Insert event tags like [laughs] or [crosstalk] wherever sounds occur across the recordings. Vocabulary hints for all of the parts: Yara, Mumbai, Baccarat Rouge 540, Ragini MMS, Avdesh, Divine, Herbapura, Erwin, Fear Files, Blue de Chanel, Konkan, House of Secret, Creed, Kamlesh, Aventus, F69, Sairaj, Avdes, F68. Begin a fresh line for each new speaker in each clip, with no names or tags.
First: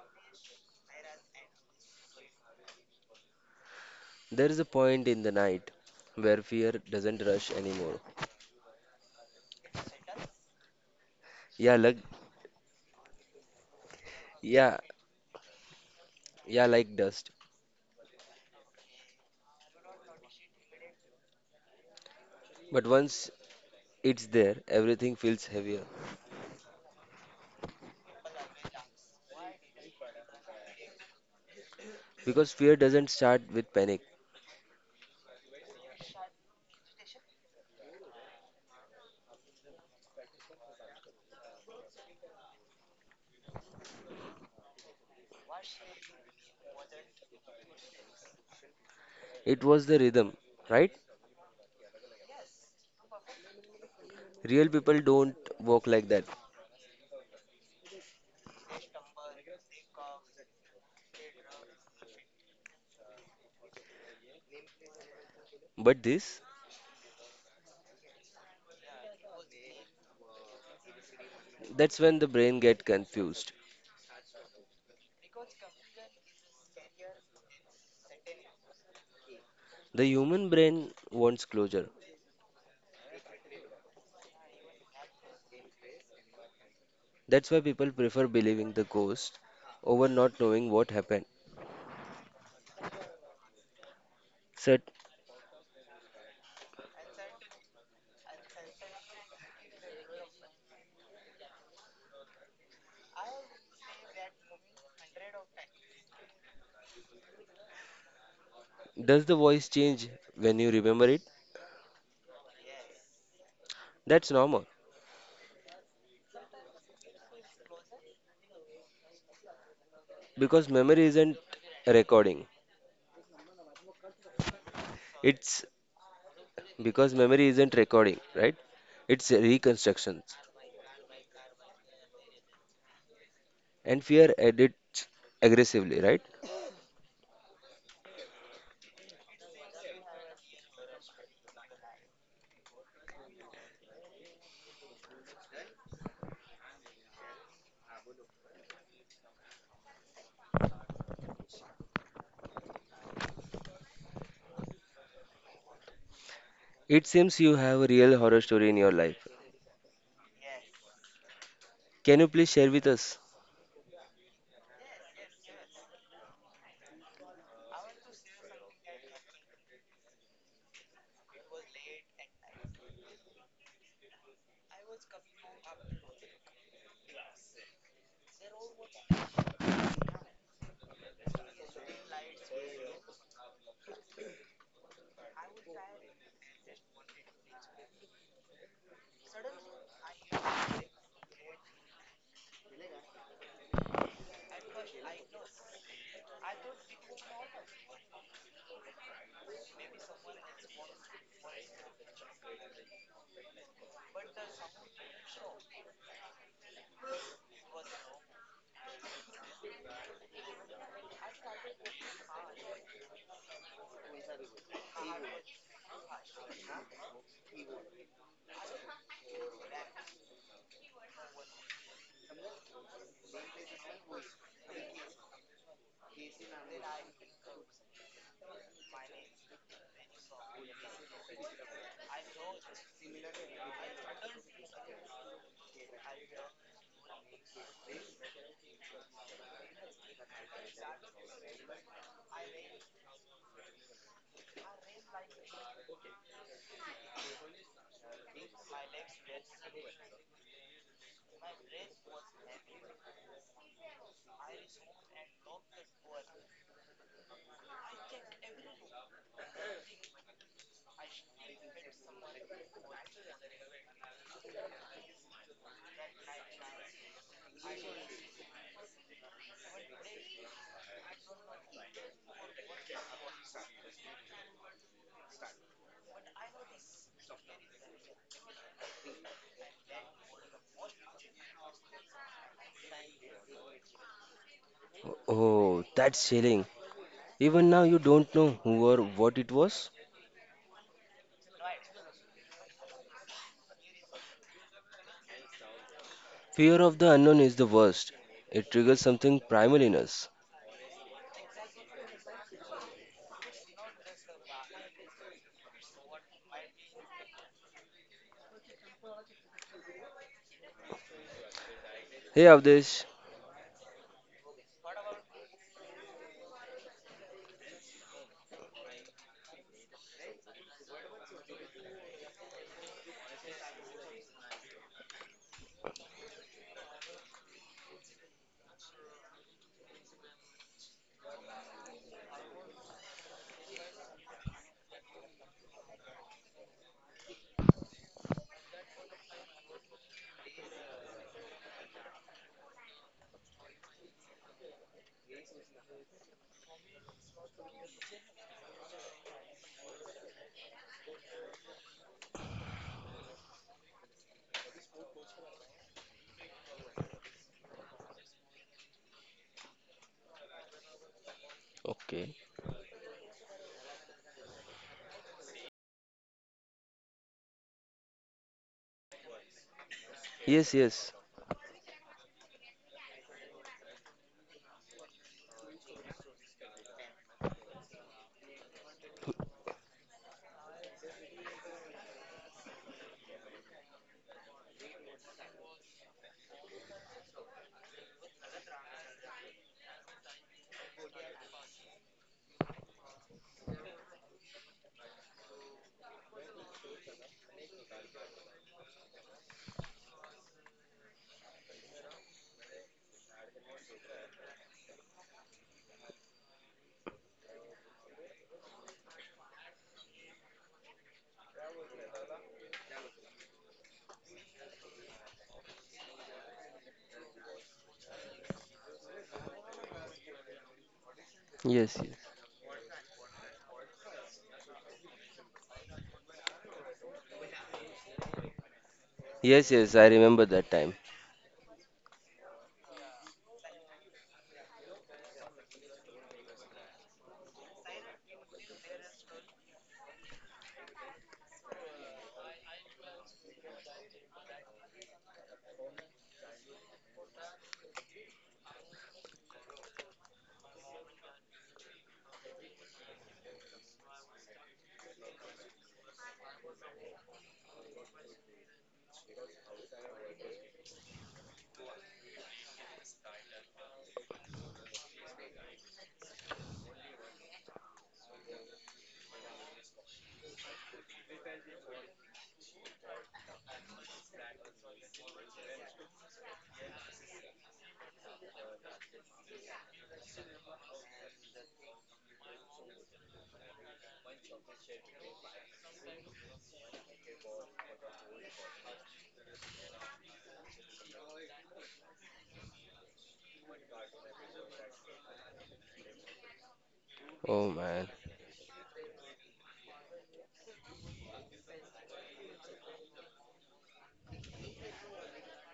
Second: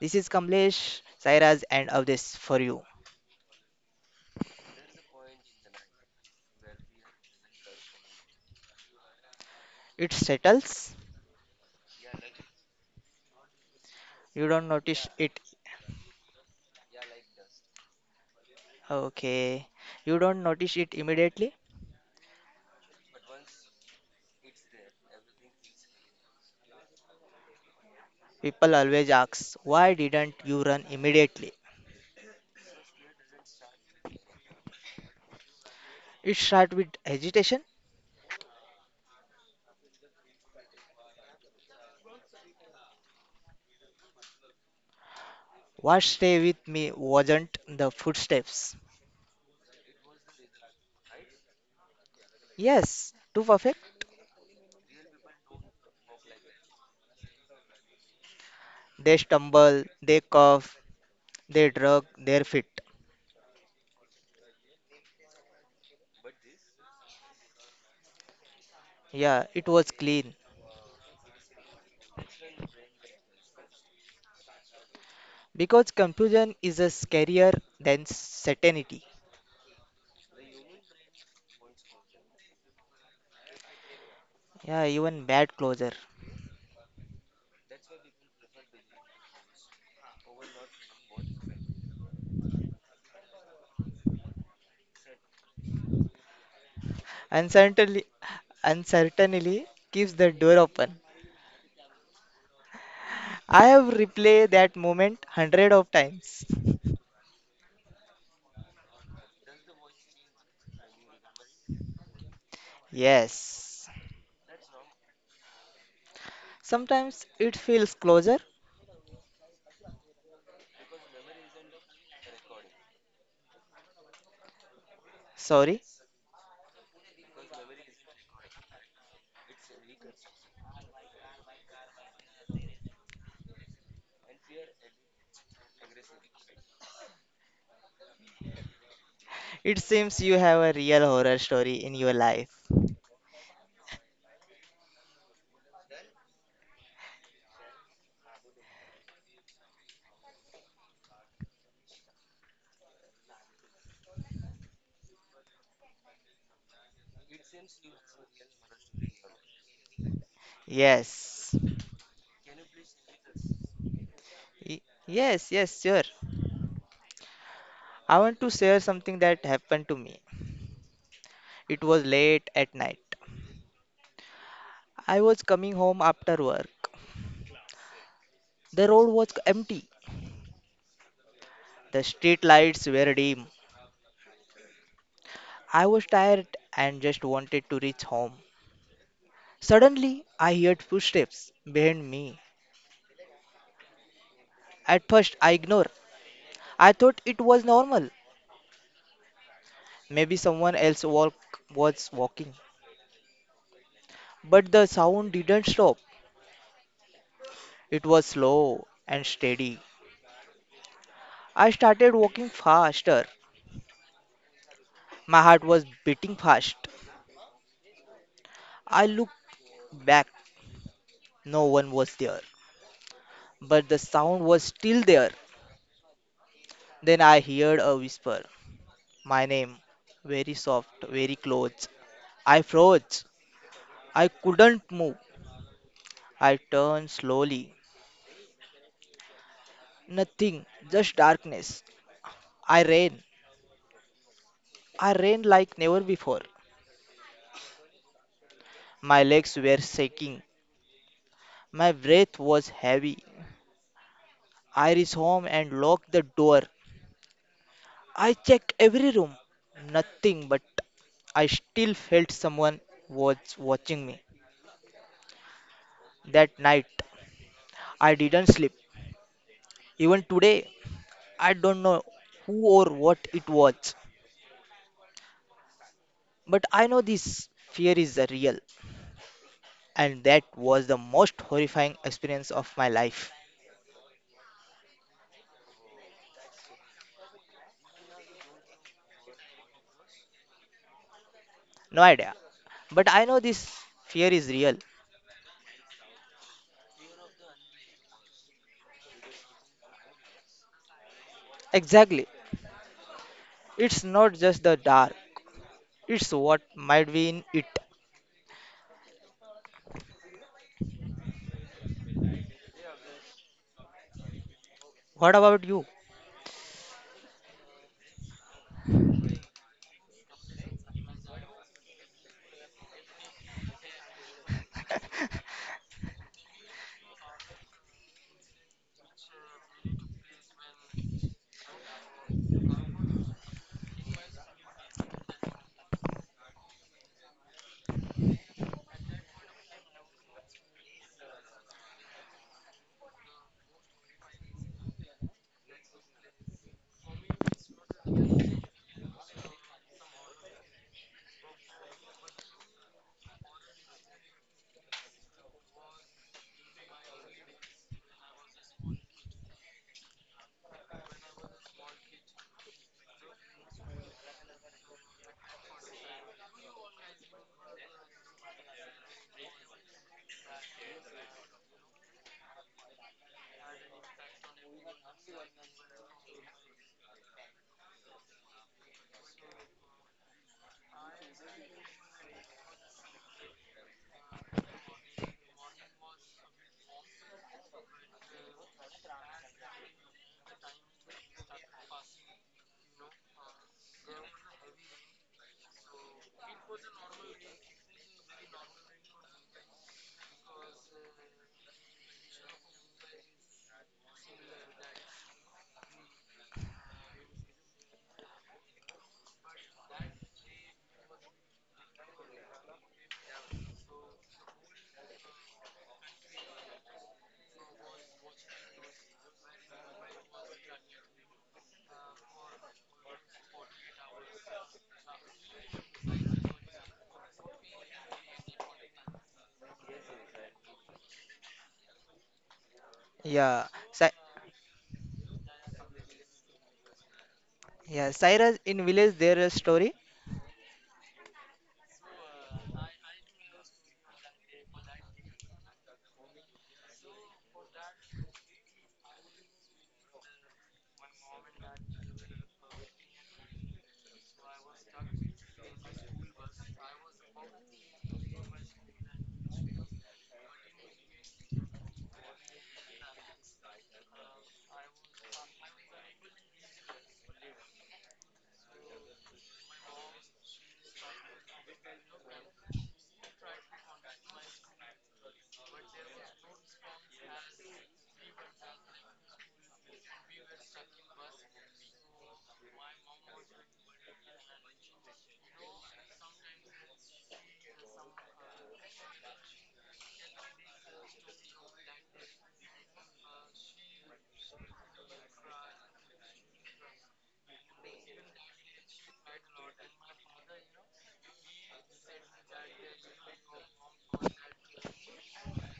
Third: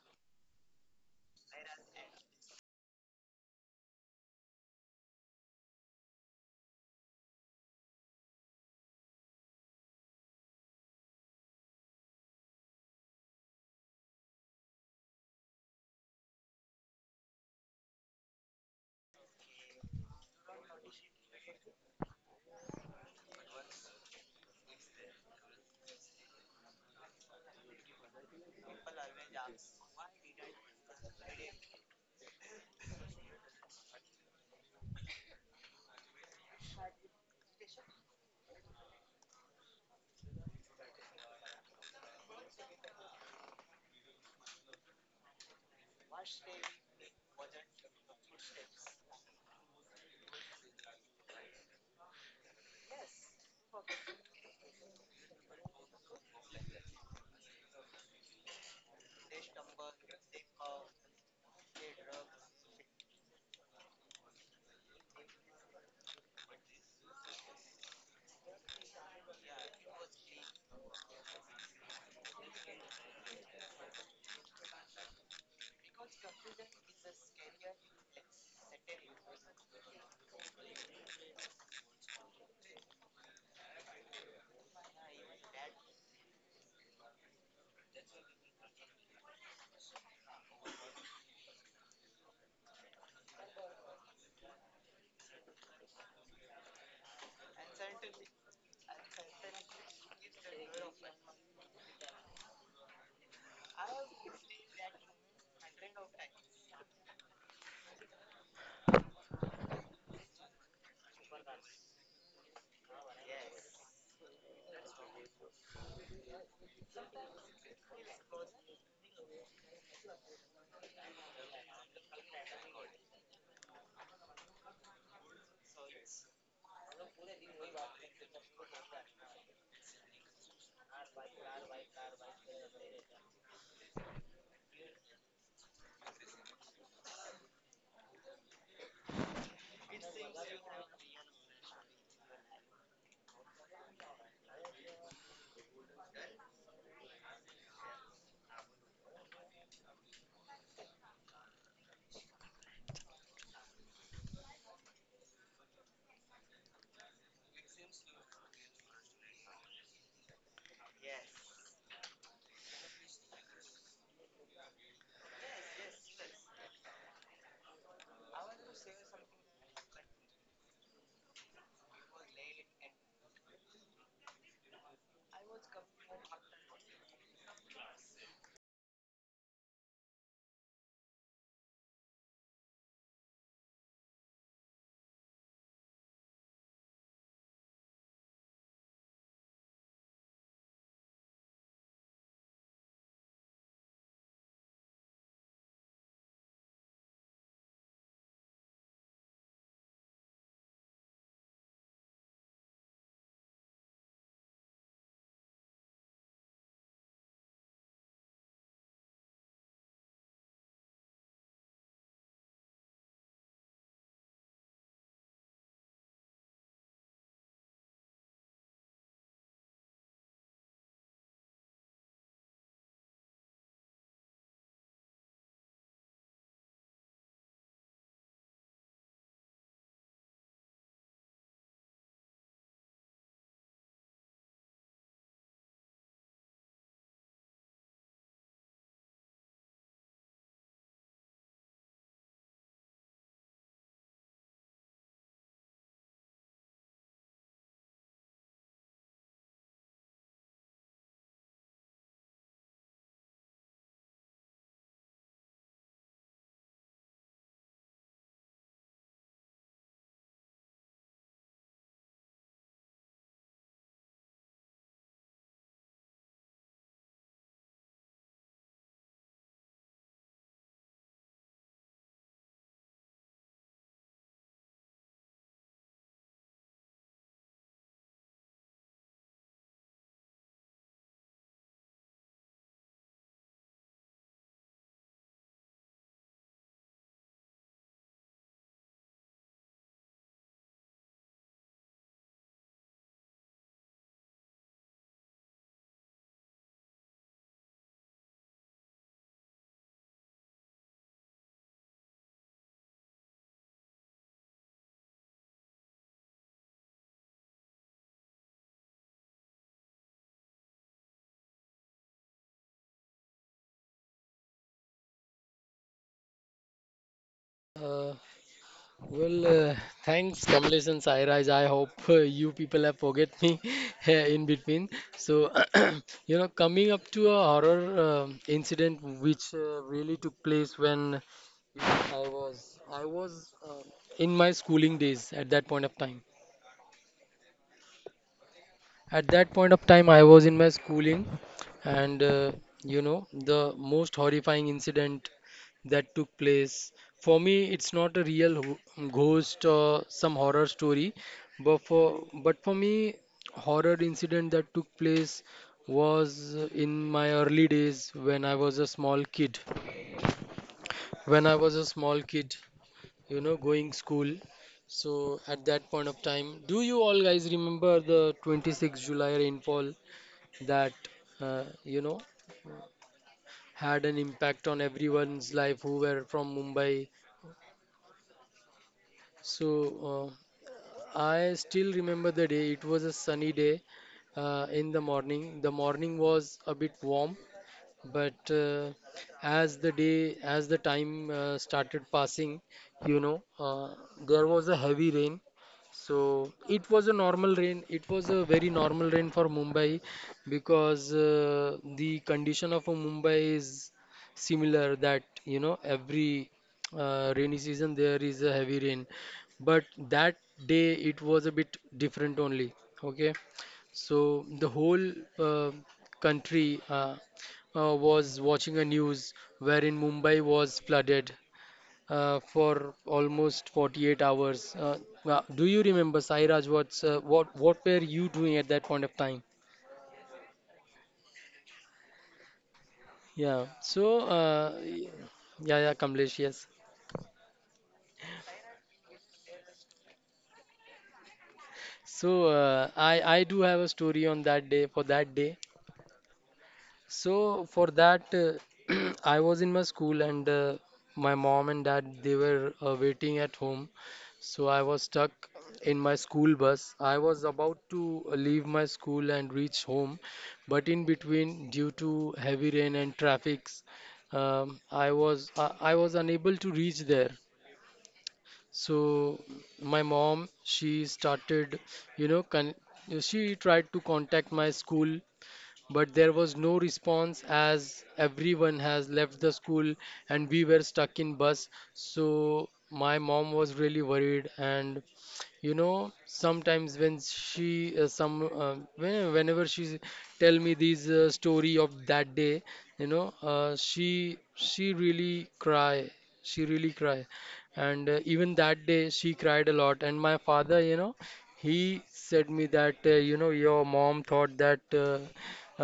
This is Kamlesh, Sairaj, and Avdes for you.
There is a point in the night where fear doesn't rush anymore.
It settles.
Yeah, like
You don't
yeah,
notice it.
yeah, like dust.
Okay. You don't notice it immediately.
But once it's there, everything feels heavier
People always ask, why didn't you run immediately?
because fear doesn't start with panic.
It starts with hesitation. What stay with me wasn't the footsteps.
It was the rhythm, right?
Yes, too perfect.
Real people don't walk like that.
They stumble, they cough, they drag their feet.
But this,
Yeah, it was clean.
that's when the brain get confused.
Because confusion is a scarier than certainty.
The human brain wants closure.
Yeah, even bad closure.
That's why people prefer believing the ghost over not knowing what happened. So,
Uncertainty, uncertainty keeps the door open. I have replayed that moment hundred of times.
does the voice change when you remember it?
Yes.
That's normal.
Sometimes it feels closer.
Because memory isn't recording. It's
Sorry.
because memory isn't recording, right? It's reconstructions. And fear edits aggressively, right?
It seems you have a real horror story in your life.
It seems you have a real horror story in your life.
Yes.
Can you please share with us?
Y- Yes, yes, sure. I want to share something that happened to me. It was late at night. I was coming home after work. The road was empty. The street lights were dim. I was tired and just wanted to reach home. Suddenly, I heard footsteps behind me. At first, I ignored. I thought it was normal. Maybe someone else walk was walking. But the sound didn't stop. It was slow and steady. I started walking faster. My heart was beating fast. I looked back. No one was there. But the sound was still there. Then I heard a whisper. My name, very soft, very close. I froze. I couldn't move. I turned slowly. Nothing, just darkness. I ran. I ran like never before. My legs were shaking. My breath was heavy. I reached home and locked the door. I checked every room. Nothing, but I still felt someone was watching me. That night, I didn't sleep. Even today, I don't know who or what it was. But I know this fear is real, and that was the most horrifying experience of my life.
Oh, that's chilling. Even now, you don't know who or what it was.
No idea. But I know this fear is real.
Fear of the unknown is the worst. It triggers something primal in us.
Exactly. It's not just the dark, it's what might be in it.
Hey, Avdesh.
What about you?
Uh, well, thanks, Kamlesh and Sairaj. I hope you people have forget me [laughs] in between. So, [clears throat] coming up to a horror incident which really took place when I was I was um in my schooling days at that point of time. At that point of time, I was in my schooling, and the most horrifying incident that took place for me, it's not a real ghost or some horror story, but for me, horror incident that took place was in my early days when I was a small kid. When I was a small kid,
Okay.
going school. So at that point of time, do you all guys remember the 26th July rainfall
Yes,
that
yes.
uh, you know had an impact on everyone's life who were from Mumbai? So uh, I still remember the day. It was a sunny day in the morning. The morning was a bit warm, but as the time started passing. you know uh, there was a heavy rain. So it was a normal rain. It was a very normal rain for Mumbai, because the condition of a Mumbai is similar that every rainy season there is a heavy rain. But that day it was a bit different only. Okay. So the whole uh, country was watching a news wherein Mumbai was flooded
Yes, yes.
for almost 48 hours. Do you remember, Sairaj, what were you doing at that point of time?
Yes, yes, I remember that time.
Yeah.
Yeah,
So
Sa-
yeah, yeah, Kamlesh, yes.
yeah, Saira's in village their story.
So I do have a story on that day for that day. So for that, [clears throat] I was in my school, and my mom and dad they were waiting at home. So I was stuck in my school bus. I was about to leave my school and reach home, but in between, due to heavy rain and traffics, I was unable to reach there. So my mom, she started, you know, con she tried to contact my school, but there was no response as everyone has left the school and we were stuck in bus. So my mom was really worried, and sometimes whenever she tell me these story of that day, she really cry, she really cry,
Oh
and
man.
even that day she cried a lot. And my father, you know, he said me that your mom thought uh,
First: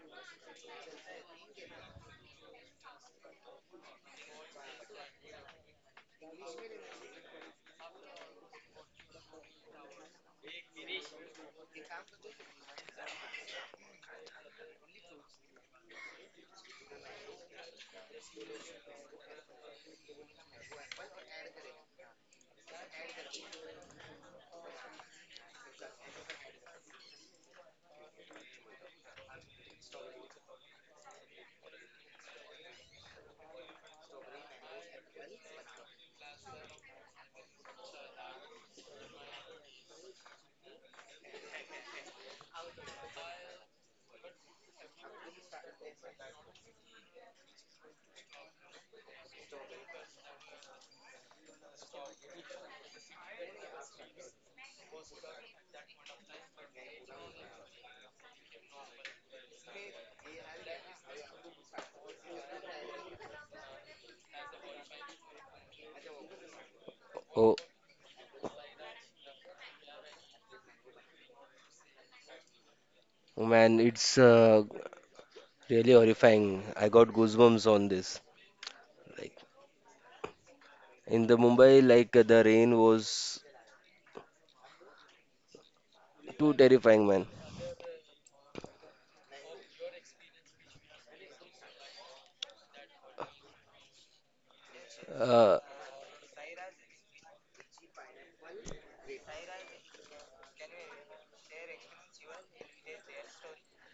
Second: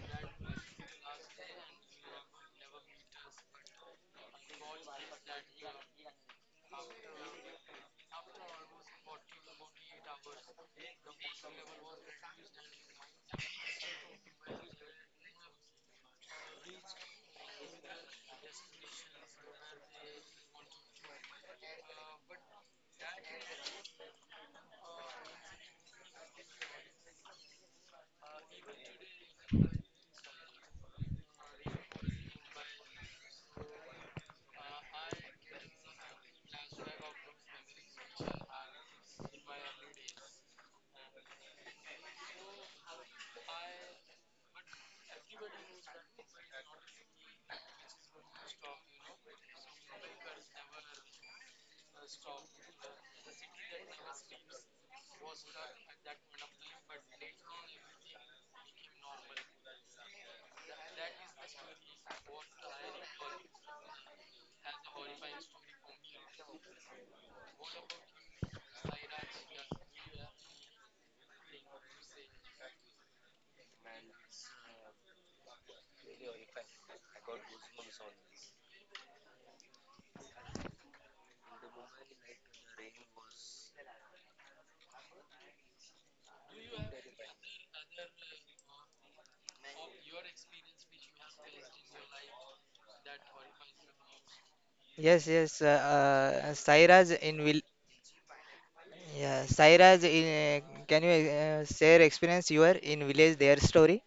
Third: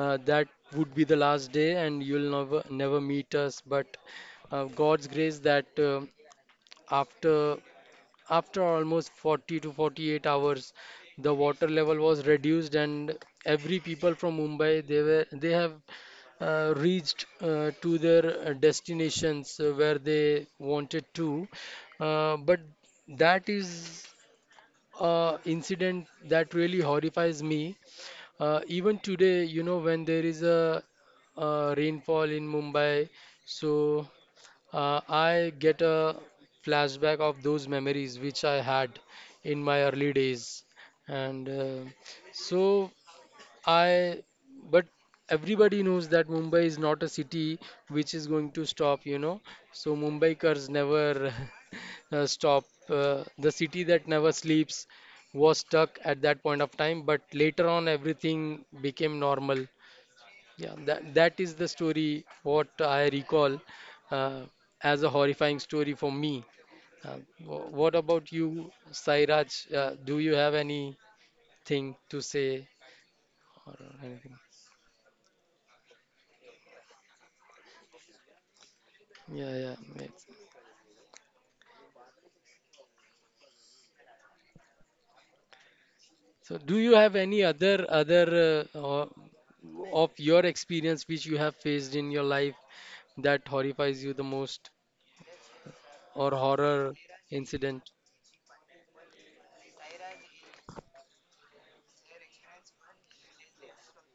that would be the last day and you'll never never meet us. But God's grace that after after almost 40 to 48 hours, the water level was reduced, and every people from Mumbai they have reached to their destinations where they wanted to. But that is a incident that really horrifies me. Even today, when there is a rainfall in Mumbai, so I get a flashback of those memories which I had in my early days, and so I. But everybody knows that Mumbai is not a city which is going to stop. So Mumbaikars never [laughs] stop. The city that never sleeps was stuck at that point of time, but later on everything became normal. Yeah, that is the story what I recall uh, as a horrifying story for me. Uh,
Oh.
what about you, Sairaj? Do you have anything to say
Oh,
or
man,
anything?
it's really horrifying. I got goosebumps on this. Like
Yeah, yeah.
in the Mumbai, like the rain was
So,
too
do you have
terrifying,
any
man.
other or of your experience which you have faced in your life that horrifies you the most
Yes,
Uh,
yes,
or horror
Saira's in vill.
incident?
Yeah, Saira's in. Can you share experience you are in village their story?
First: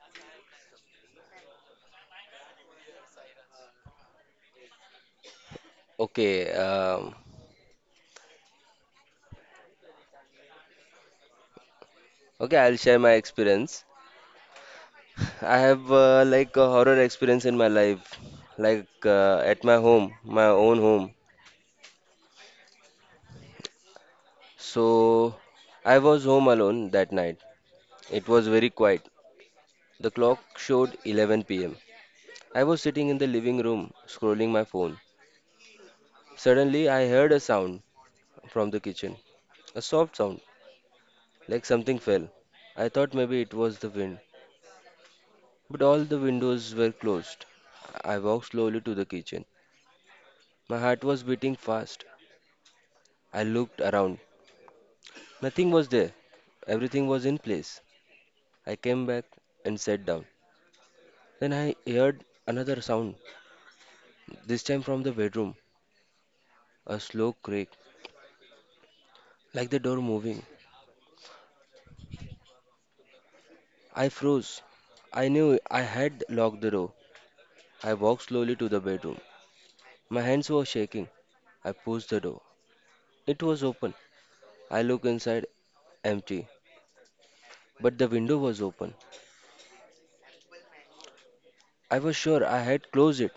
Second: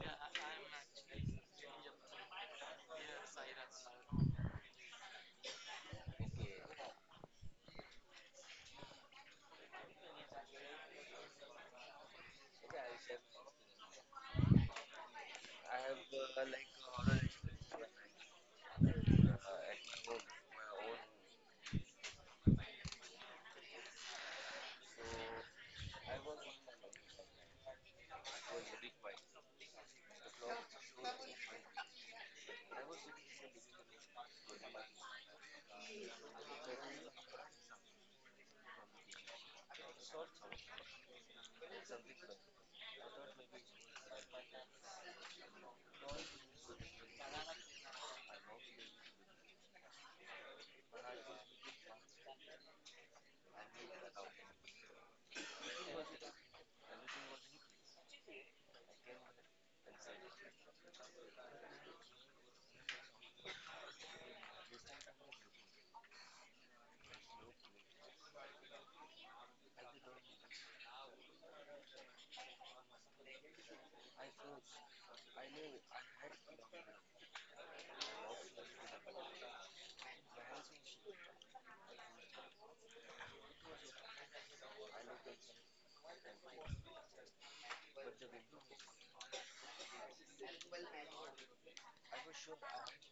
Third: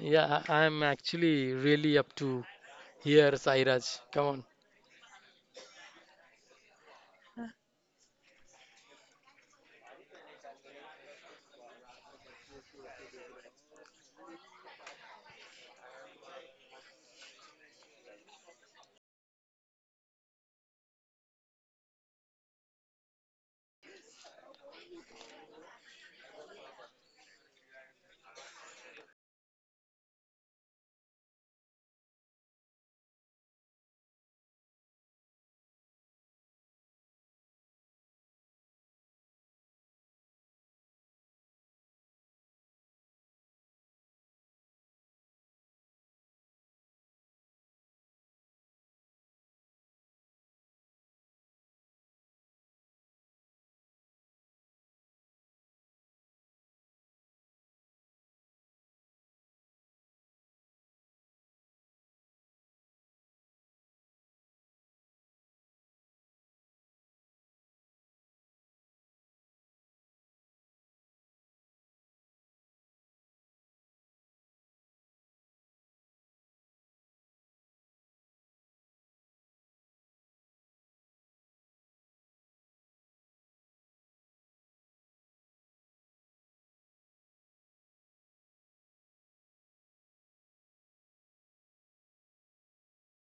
Yeah, I'm actually really up to here, Sairaj. Come on.
okay, um, okay, I'll share my experience. I have like a horror experience in my life, like at my home, my own home. So I was home alone that night. It was very quiet. The clock showed 11 p.m. I was sitting in the living room scrolling my phone. Suddenly, I heard a sound from the kitchen. A soft sound, like something fell. I thought maybe it was the wind, but all the windows were closed. I walked slowly to the kitchen. My heart was beating fast. I looked around. Nothing was there. Everything was in place. I came back and sat down. Then I heard another sound, this time from the bedroom, a slow creak, like the door moving. I froze. I knew I had locked the door. I walked slowly to the bedroom. My hands were shaking. I pushed the door. It was open. I looked inside, empty, but the window was open. I was sure I had closed it.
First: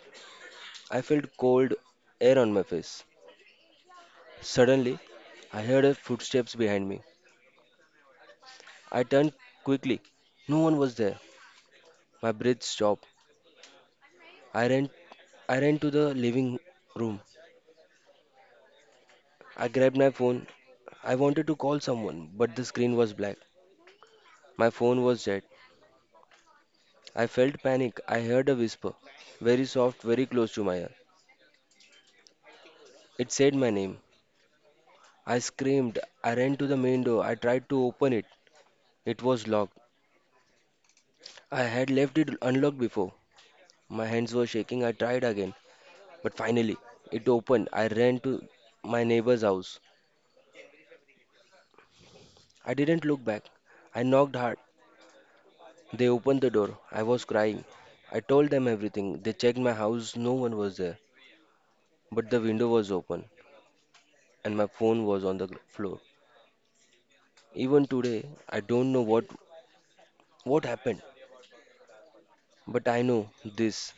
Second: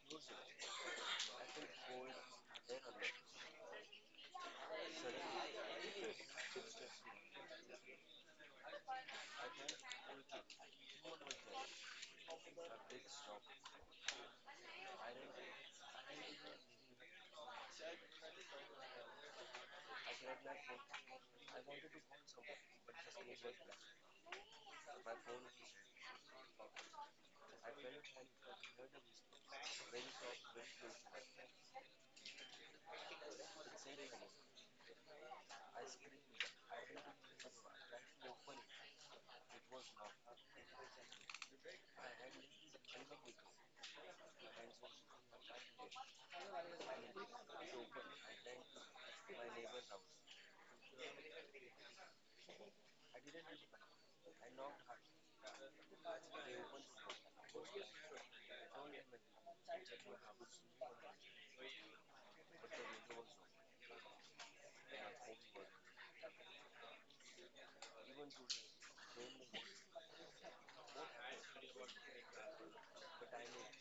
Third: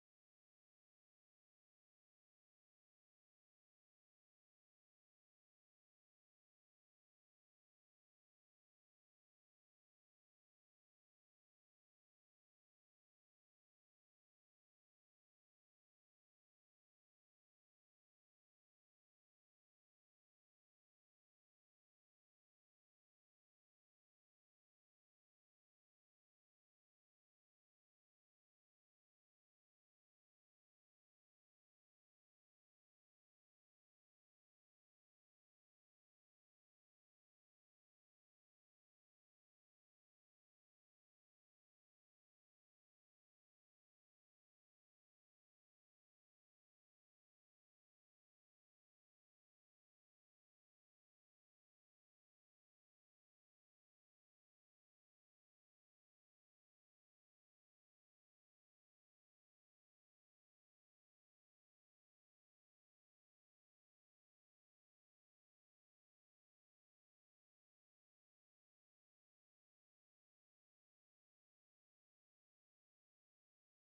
I felt cold air on my face. Suddenly, I heard a footsteps behind me. I turned quickly. No one was there. My breath stopped. I ran I ran to the living room. I grabbed my phone. I wanted to call someone, but the screen was black. My phone was dead. I felt panic. I heard a whisper, very soft, very close to my ear. It said my name. I screamed. I ran to the main door. I tried to open it. It was locked. I had left it unlocked before. My hands were shaking. I tried again. But finally, it opened. I ran to my neighbor's house. I didn't look back. I knocked hard. They opened the door. I was crying. I told them everything. They checked my house. No one was there. But the window was open and my phone was on the floor. Even today, I don't know what happened, but I know this.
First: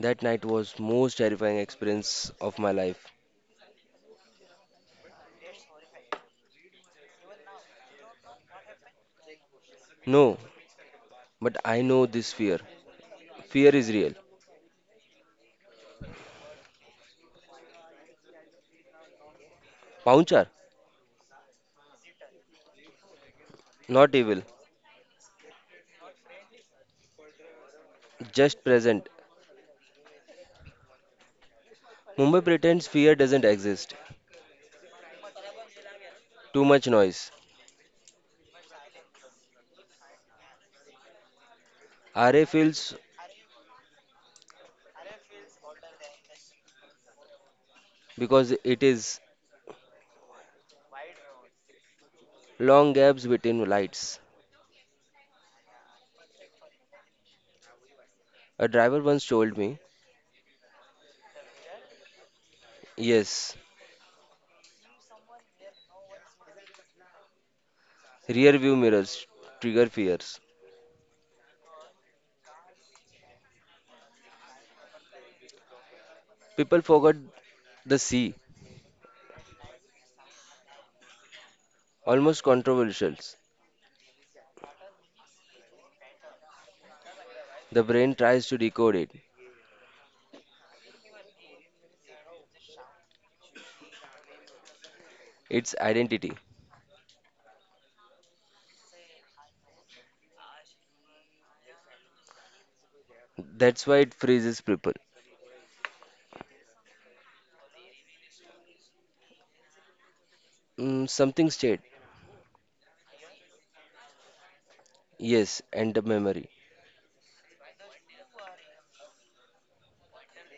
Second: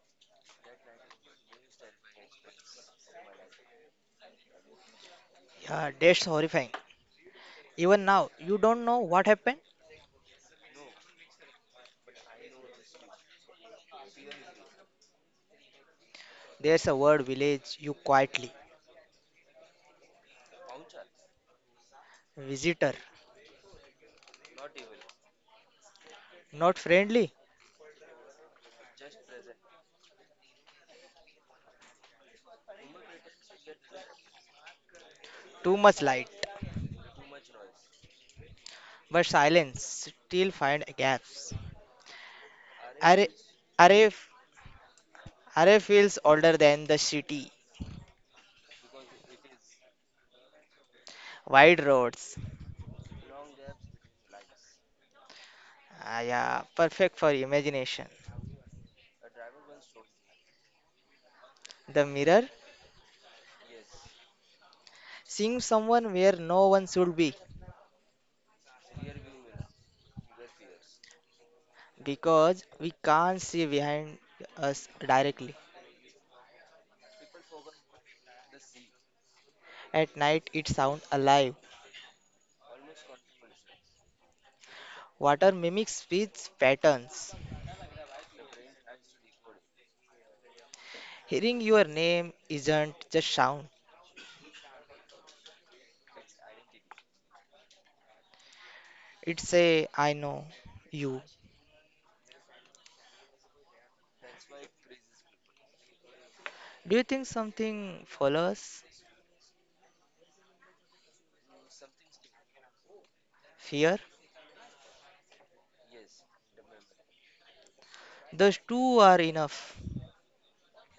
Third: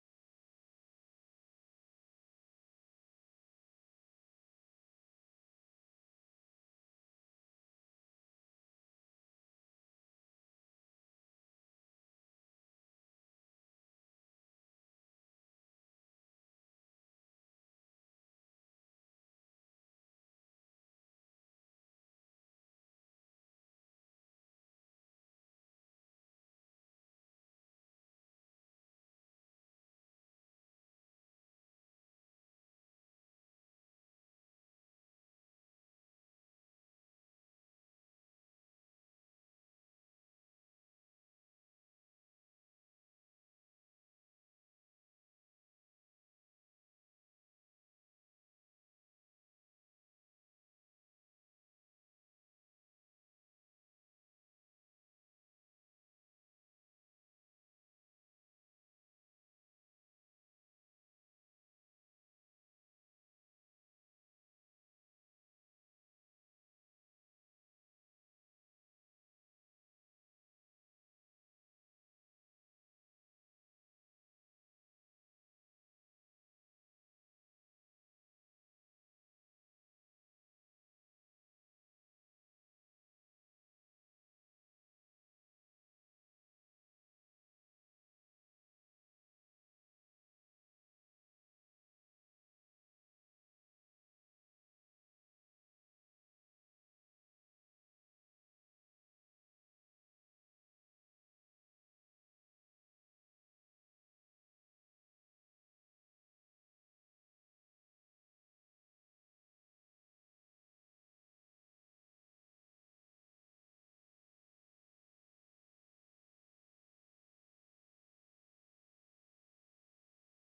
That night was most terrifying experience of my life.
Yeah, that's horrifying. Even now, you don't know what happened?
No, but I know this fear. Fear is real.
There's a word village you quietly.
Paunchar,
Visitor,
not evil,
not friendly,
just present. Mumbai pretends fear doesn't exist.
too much light,
Too much noise.
but silence still find gaps.
RA
Array,
feels
array, array feels older than the city.
because it is
Wide roads,
long gaps between lights.
ah, yeah, perfect for imagination.
A driver once told me,
The mirror,
yes,
seeing someone where no one should be,
rear view mirrors trigger fears.
because we can't see behind us directly.
People forgot the sea,
At night, it sounds alive.
almost controversial.
Water mimics speech patterns.
The brain tries to decode it,
Hearing your name isn't just sound,
its identity.
it's a I know you.
That's why it freezes people.
Do you think something follows
Mm, something stayed.
fear?
Yes, and the memory.
Those two are enough.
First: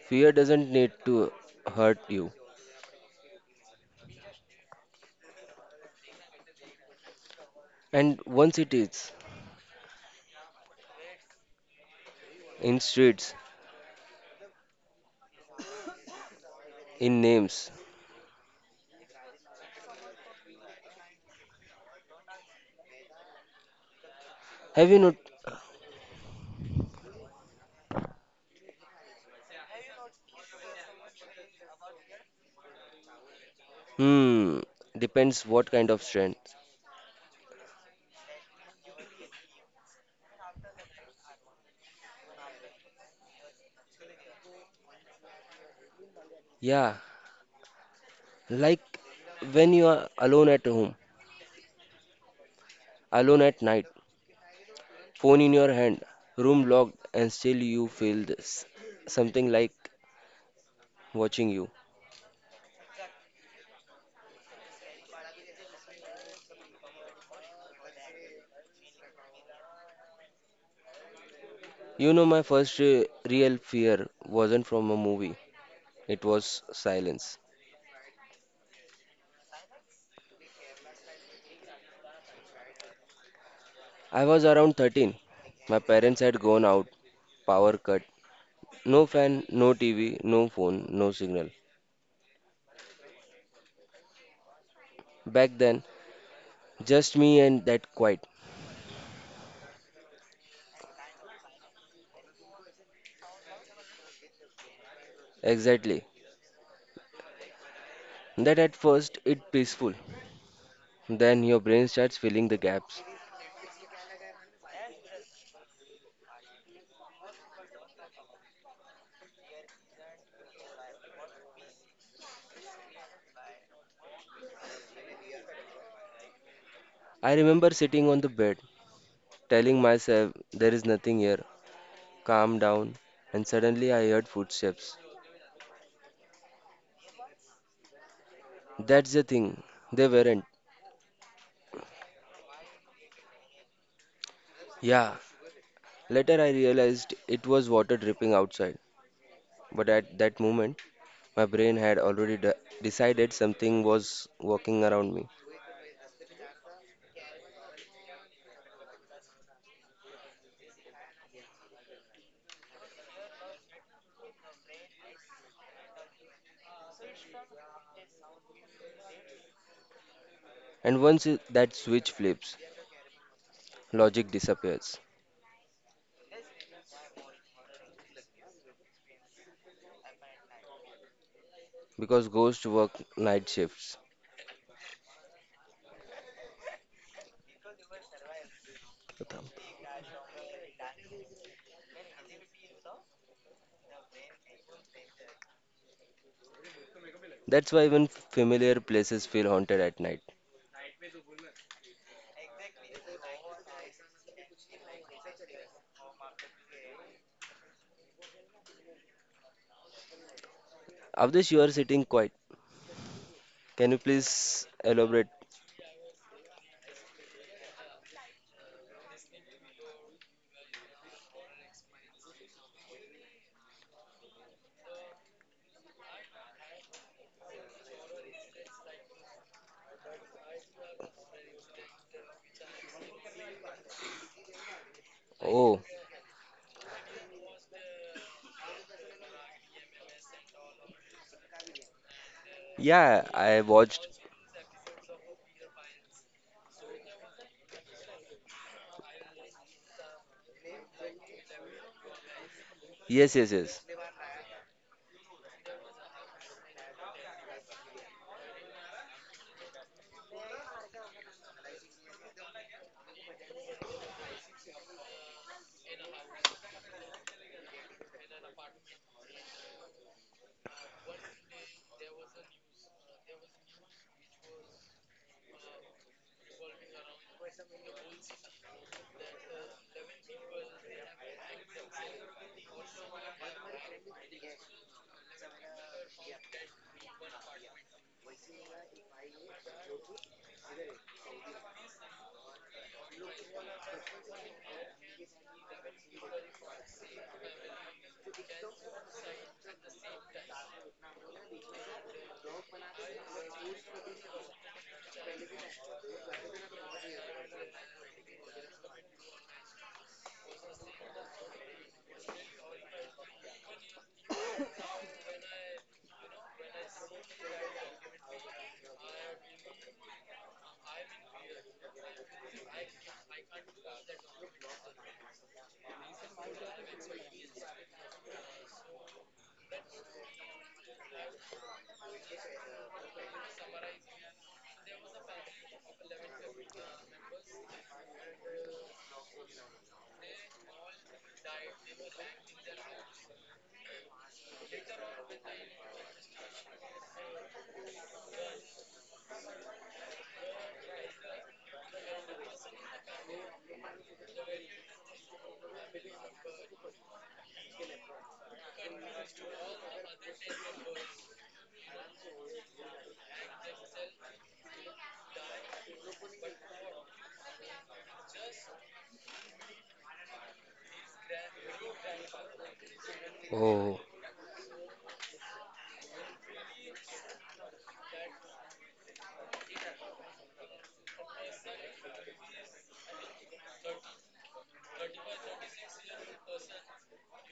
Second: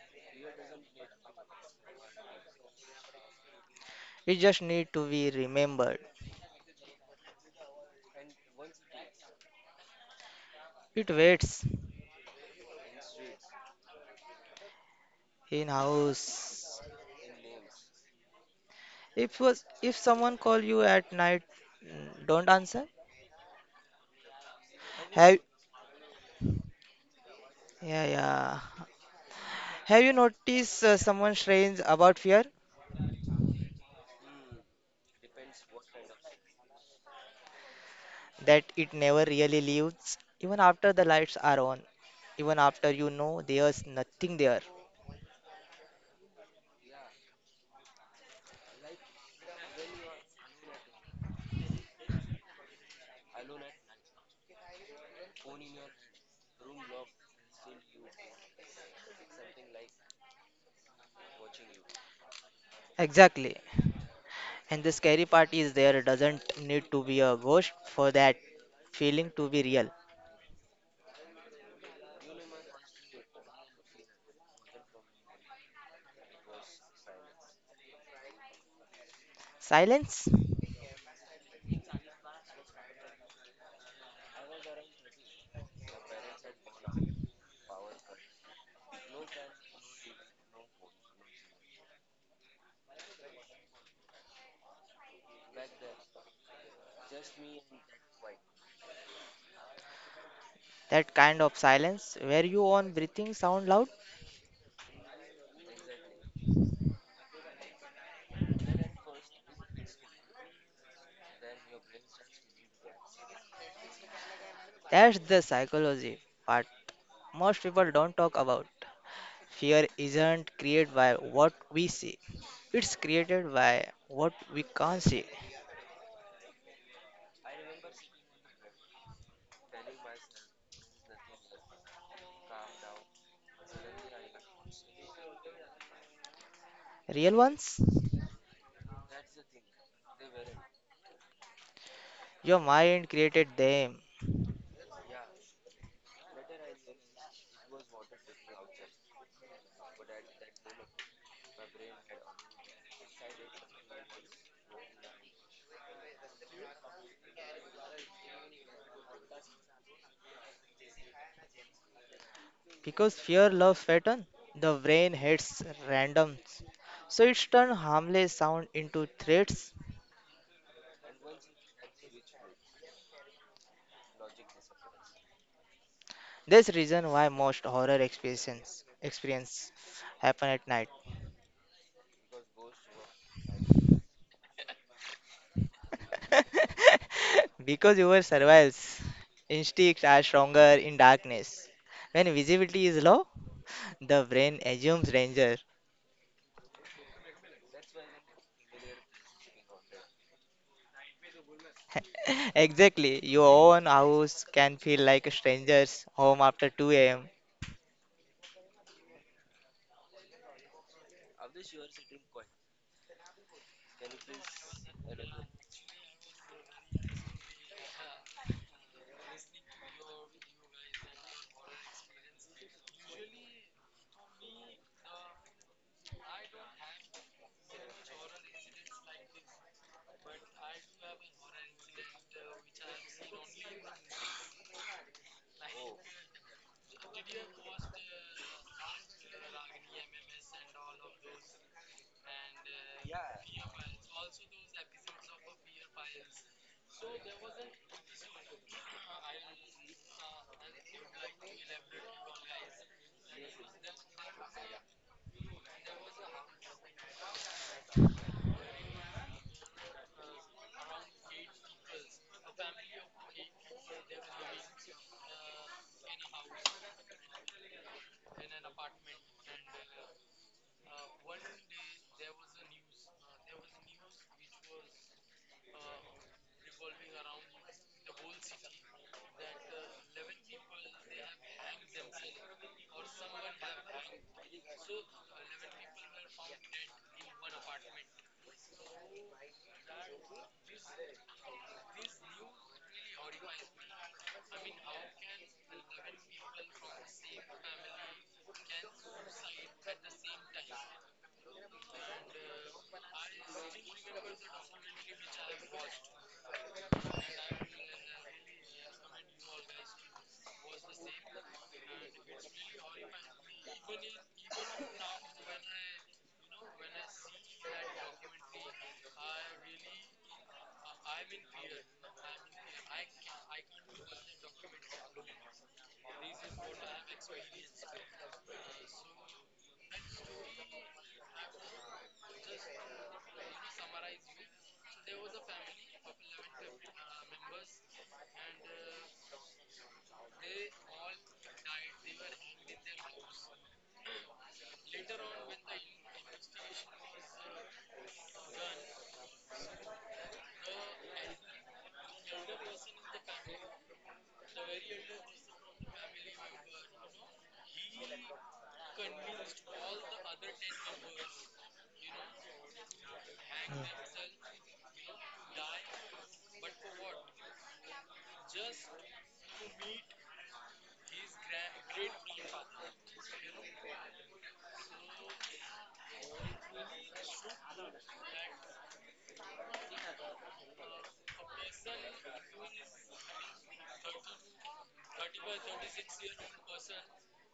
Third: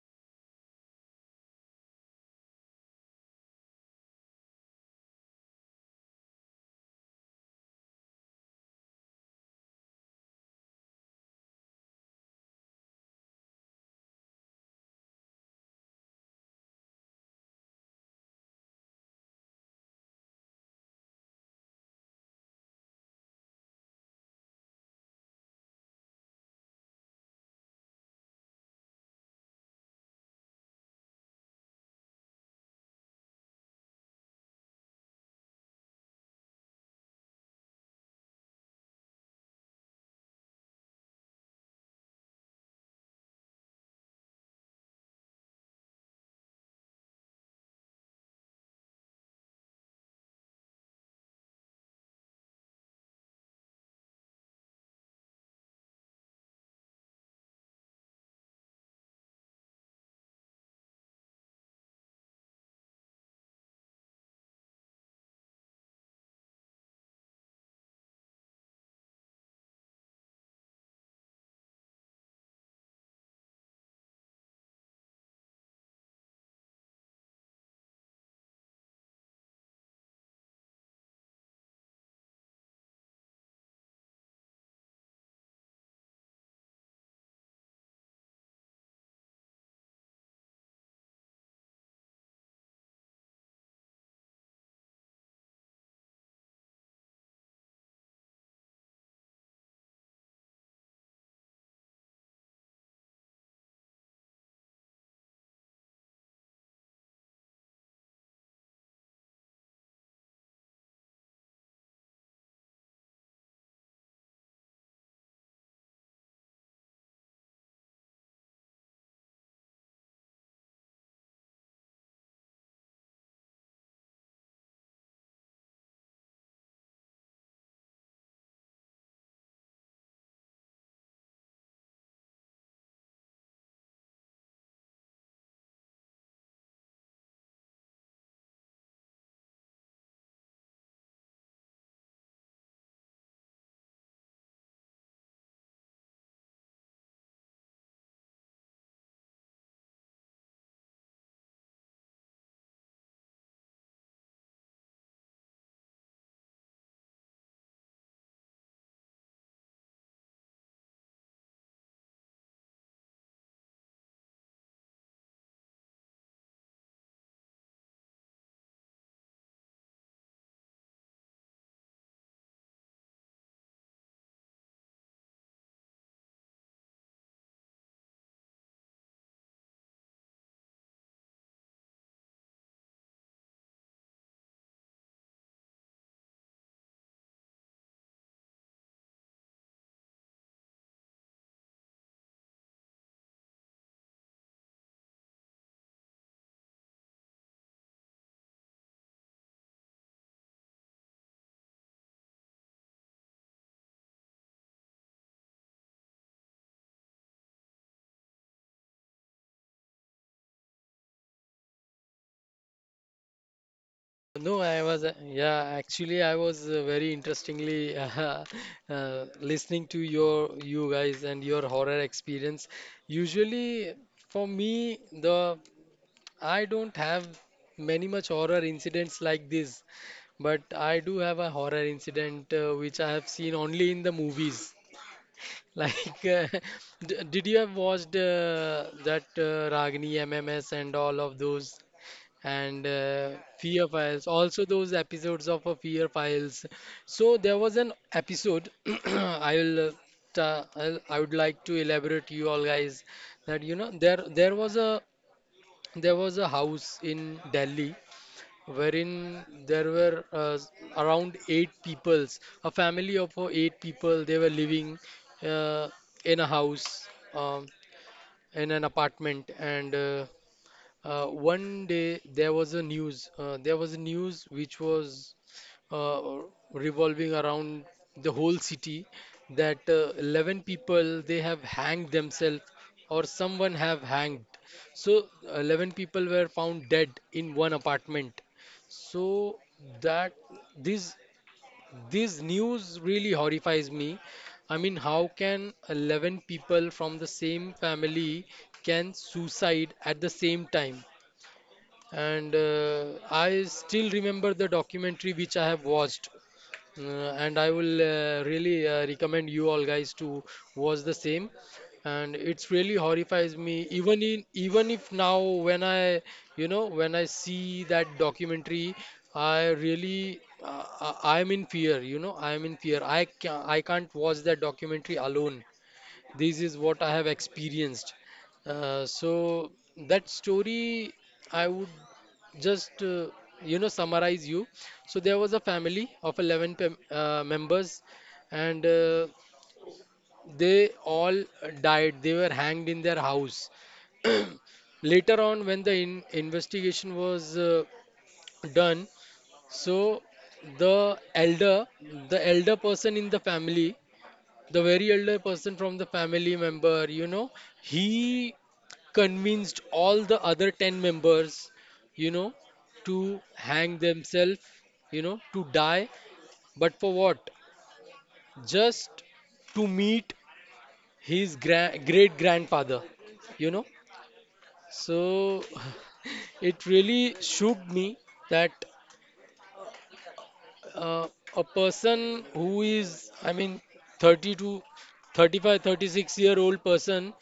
Fear doesn't need to hurt you.
We just need to be remembered.
And once it is,
It waits
in streets,
in house.
in names.
If was if someone call you at night, mm, don't answer.
Have you not?
Have yeah, yeah. Have you noticed someone strange about fear
Hmm, depends what kind of strength.
that it never really leaves even after the lights are on, even after you know there's nothing there.
Yeah, like when you are alone at home, alone at night, phone in your hand, room locked, and still you feel this. Something like watching you.
Exactly. And the scary part is there doesn't need to be a ghost for that feeling to be real.
You know, my first real fear wasn't from a movie, it was silence.
Silence,
I was around 13. My parents had gone out, power cut. No fan, no TV, no phone, no signal. Back then, just me and that quiet.
that kind of silence where you on breathing sound loud,
Exactly. That at first it peaceful. Then your brain starts filling the gaps.
that's the psychology part most people don't talk about. Fear isn't created by what we see. It's created by what we can't see.
I remember sitting on the bed, telling myself there is nothing here. Calm down. And suddenly I heard footsteps.
Real ones?
That's the thing. They weren't.
Your mind created them.
Yeah, later, I realized it was water dripping outside, but at that moment, my brain had already decided something was walking around me.
Because fear loves pattern, the brain hates randoms. So it's turned harmless sound into threats.
And once that switch flips, logic disappears
There's reason why most horror experiences experience happen at night.
because ghosts work night shifts.
[laughs] Because your survival instincts are stronger in darkness. When visibility is low, the brain assumes danger.
That's why even familiar places feel haunted at night.
[laughs] Exactly, your own house can feel like a stranger's home after 2 a.m.
Avdesh, you are sitting quiet. Can you
No,
please
I was,
elaborate?
yeah, actually, I was very interestingly [laughs] listening to you guys and your horror experience. Usually, for me, the I don't have many much horror incidents like this, but I do have a horror incident which I have seen only in the movies.
Oh,
Like, [laughs] did you have watched that Ragini MMS and all of those? And
yeah, I
Fear Files.
watched.
Also, those episodes of Fear Files. So there was an episode. [clears throat] I will. Ta- I'll- I would like to elaborate you all guys
Yes,
that
yes, yes.
there was a house in Delhi wherein there were around eight peoples, a family of eight people they were living uh, in a house, um, in an apartment, and one day there was a news. There was a news which was uh, revolving around the whole city that 11 people they have hanged themselves, or someone have hanged. So 11 people were found dead in one apartment. So that this this news really horrifies me. I mean, how can 11 people from the same family can suicide at the same time? And I still remember the documentary which I have watched, uh, and I will really recommend you all guys to watch the same. And it's really horrifies me, even if now when I you know when I see that documentary, I really uh, I am in fear. I am in fear. I can't watch that documentary alone. This is what I have experienced. So that story I would just summarize you. So there was a family of 11 members, and they all died. They were hanged in their house. [clears throat] Later on, when the investigation was done, so the elder, the elder person in the family, the very elder person from the family member, he convinced all the other 10 members, you know, to hang themselves, to die. But for what? Just to meet his great grandfather, you know.
Oh,
So [laughs] it really shook me that uh, a person who is, I mean, 30 to 35, 36-year old person,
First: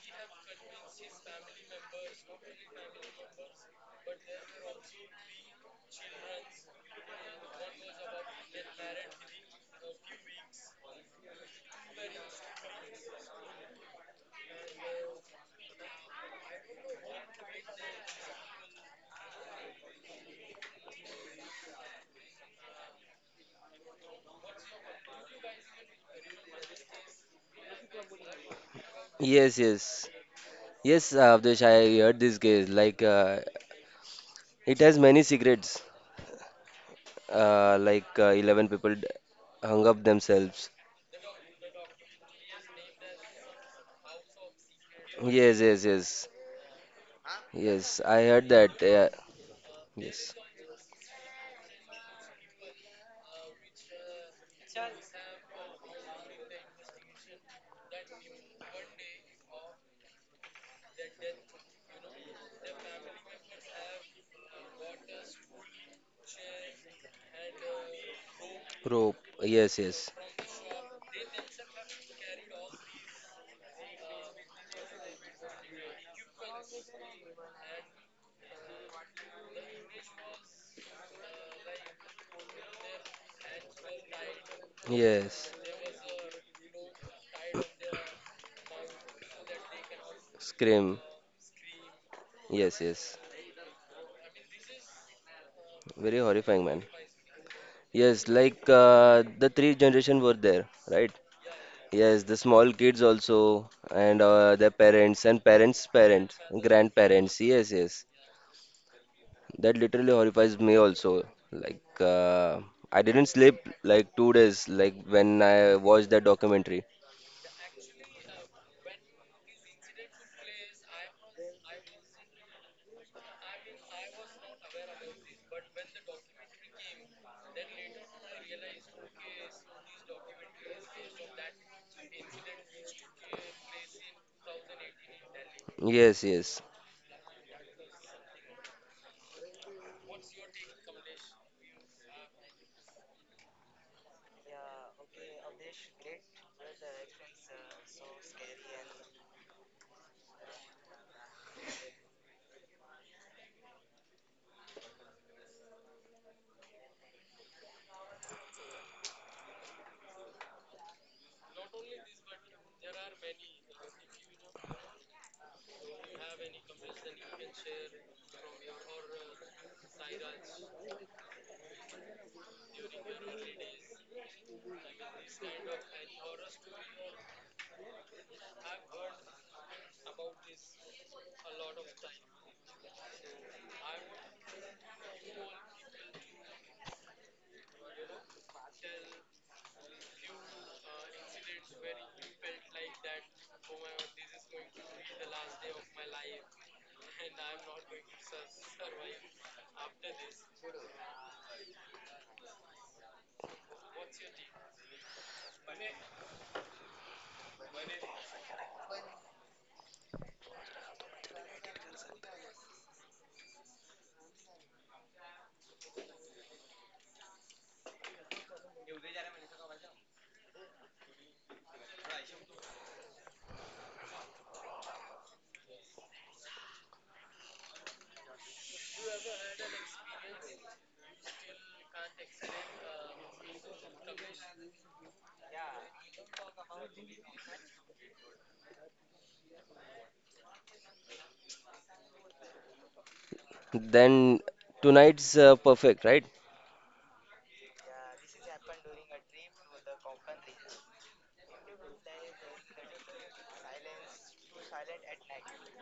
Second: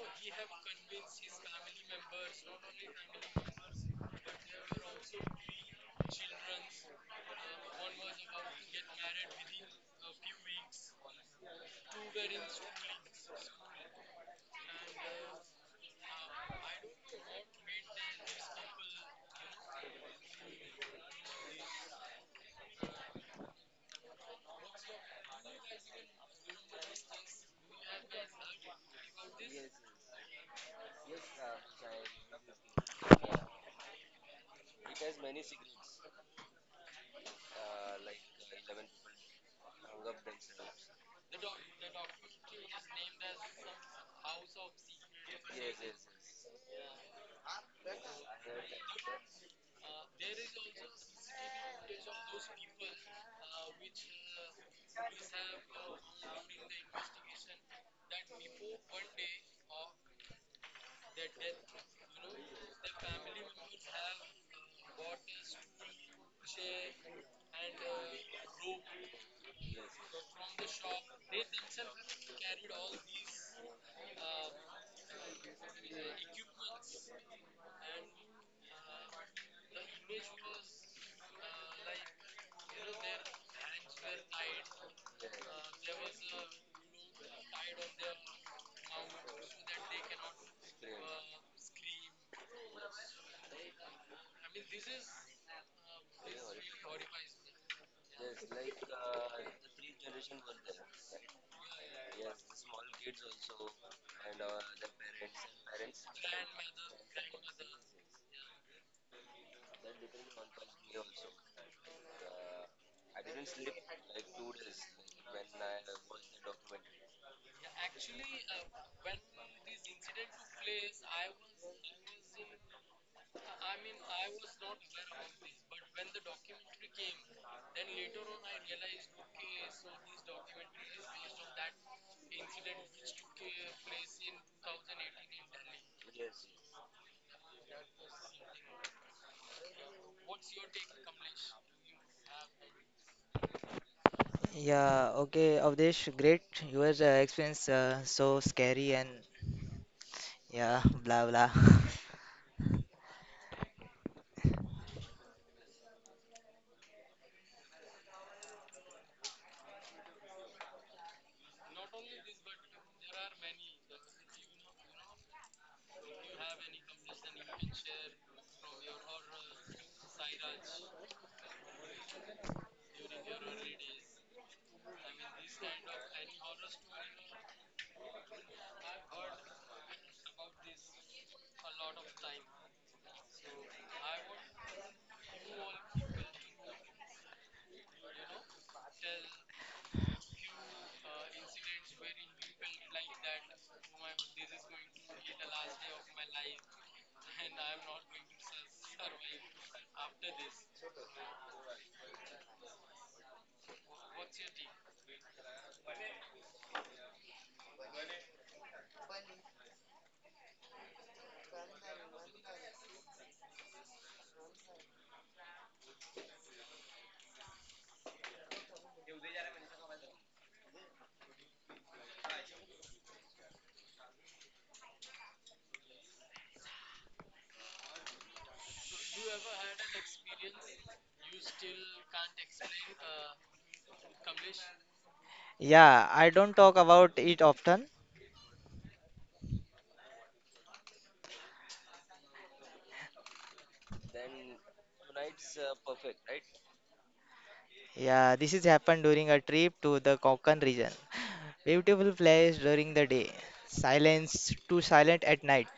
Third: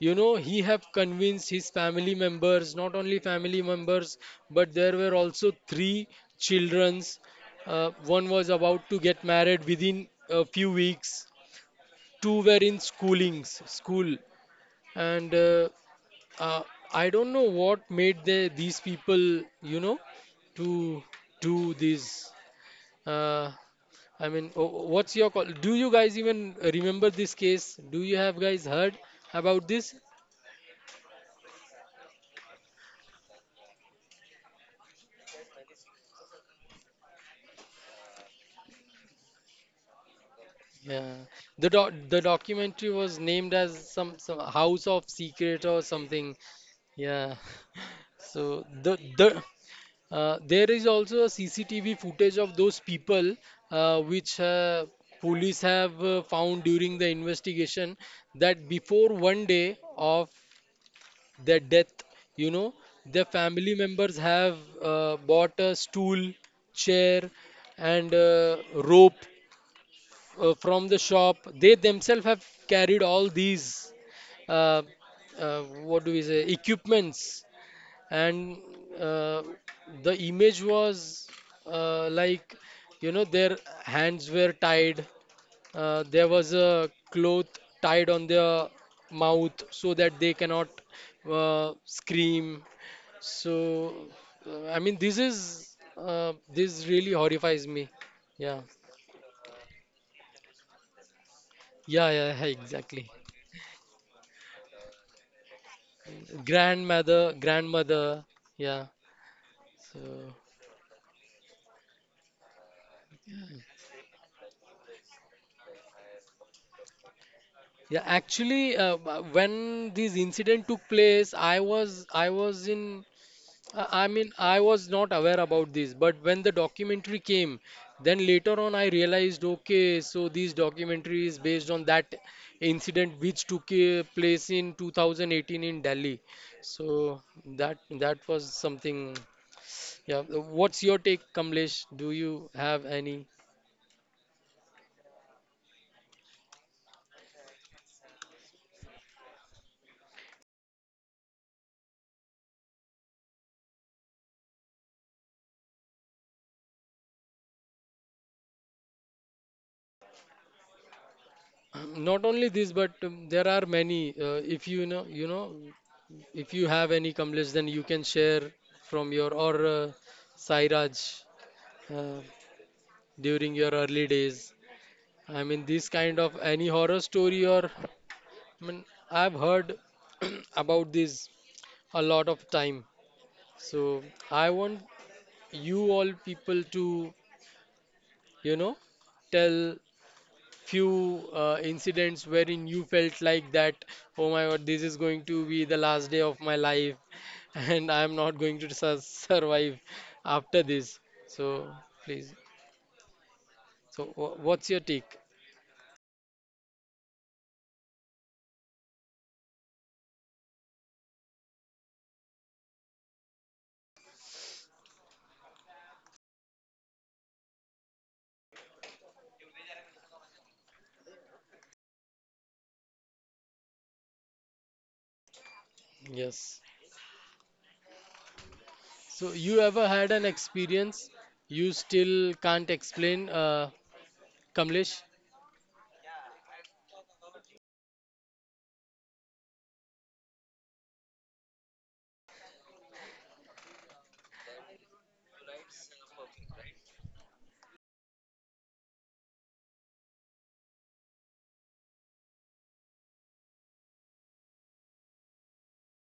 he have convinced his family members, not only family members, but there were also three childrens. One was about to get married within a few weeks. Two were in schoolings, school, and uh, I don't know what made these people, to do this. Uh, I mean, what's your call? Do you guys even remember this case? Do you have guys heard about
yes,
this?
yes. Yes, Avdesh, I heard this case. Like, it has many secrets, like 11 people hung up themselves.
Yeah, the documentary was named as some House of
Yes,
Secret or
yes, yes.
something. Yeah.
Yes, I heard
So
that. Yeah. Yes.
there is also a CCTV footage of those people which police have found during the investigation that before one day of their death, you know, their family members have bought a stool, chair, and rope
Rope. Yes, yes.
from the shop. They themselves have carried all these, uh, what do we say, equipments, and uh, the image was like, their hands were tied,
Yes.
there was a cloth tied on their mouth so that they cannot
Scream.
scream.
Yes, yes.
So I mean
Very
this
horrifying, man.
really horrifies me.
Yes,
Yeah,
like the three generation were there, right?
yeah, yeah, yeah,
Yes, the small
exactly.
kids also, and their parents, and parents' parents,
Grandmother,
grandparents. Yes,
grandmother,
yes.
yeah. So,
That literally horrifies me also. Like, I didn't sleep like 2 days, like when I watched that documentary.
yeah, actually, when this incident took place, I mean I was not aware about this, but when the documentary came, then later on I realized okay, so this documentary is based on that incident which took place in 2018 in Delhi.
Yes, yes.
So that that was something. Yeah, what's your take, Kamlesh? Do you have any?
Yeah, okay, Avdesh, great. Your experience so scary and yeah, blah blah. [laughs]
[clears throat] Not only this, but there are many. If you know, you know. If you have any Kamlesh, then you can share from your or Sairaj uh, during your early days. I mean, this kind of any horror story, or I mean, I've heard [clears throat] about this a lot of time. So I want you all people to you know tell few incidents wherein you felt like that, oh my God, this is going to be the last day of my life, [laughs] and I'm not going to survive after this. So please, what's your take? Yes. So you ever had an experience you still can't explain, Kamlesh?
Yeah, I don't talk about it often.
Then tonight's perfect, right?
Yeah, this is happened during a trip to the Konkan region. Beautiful place during the day, silence too silent at night.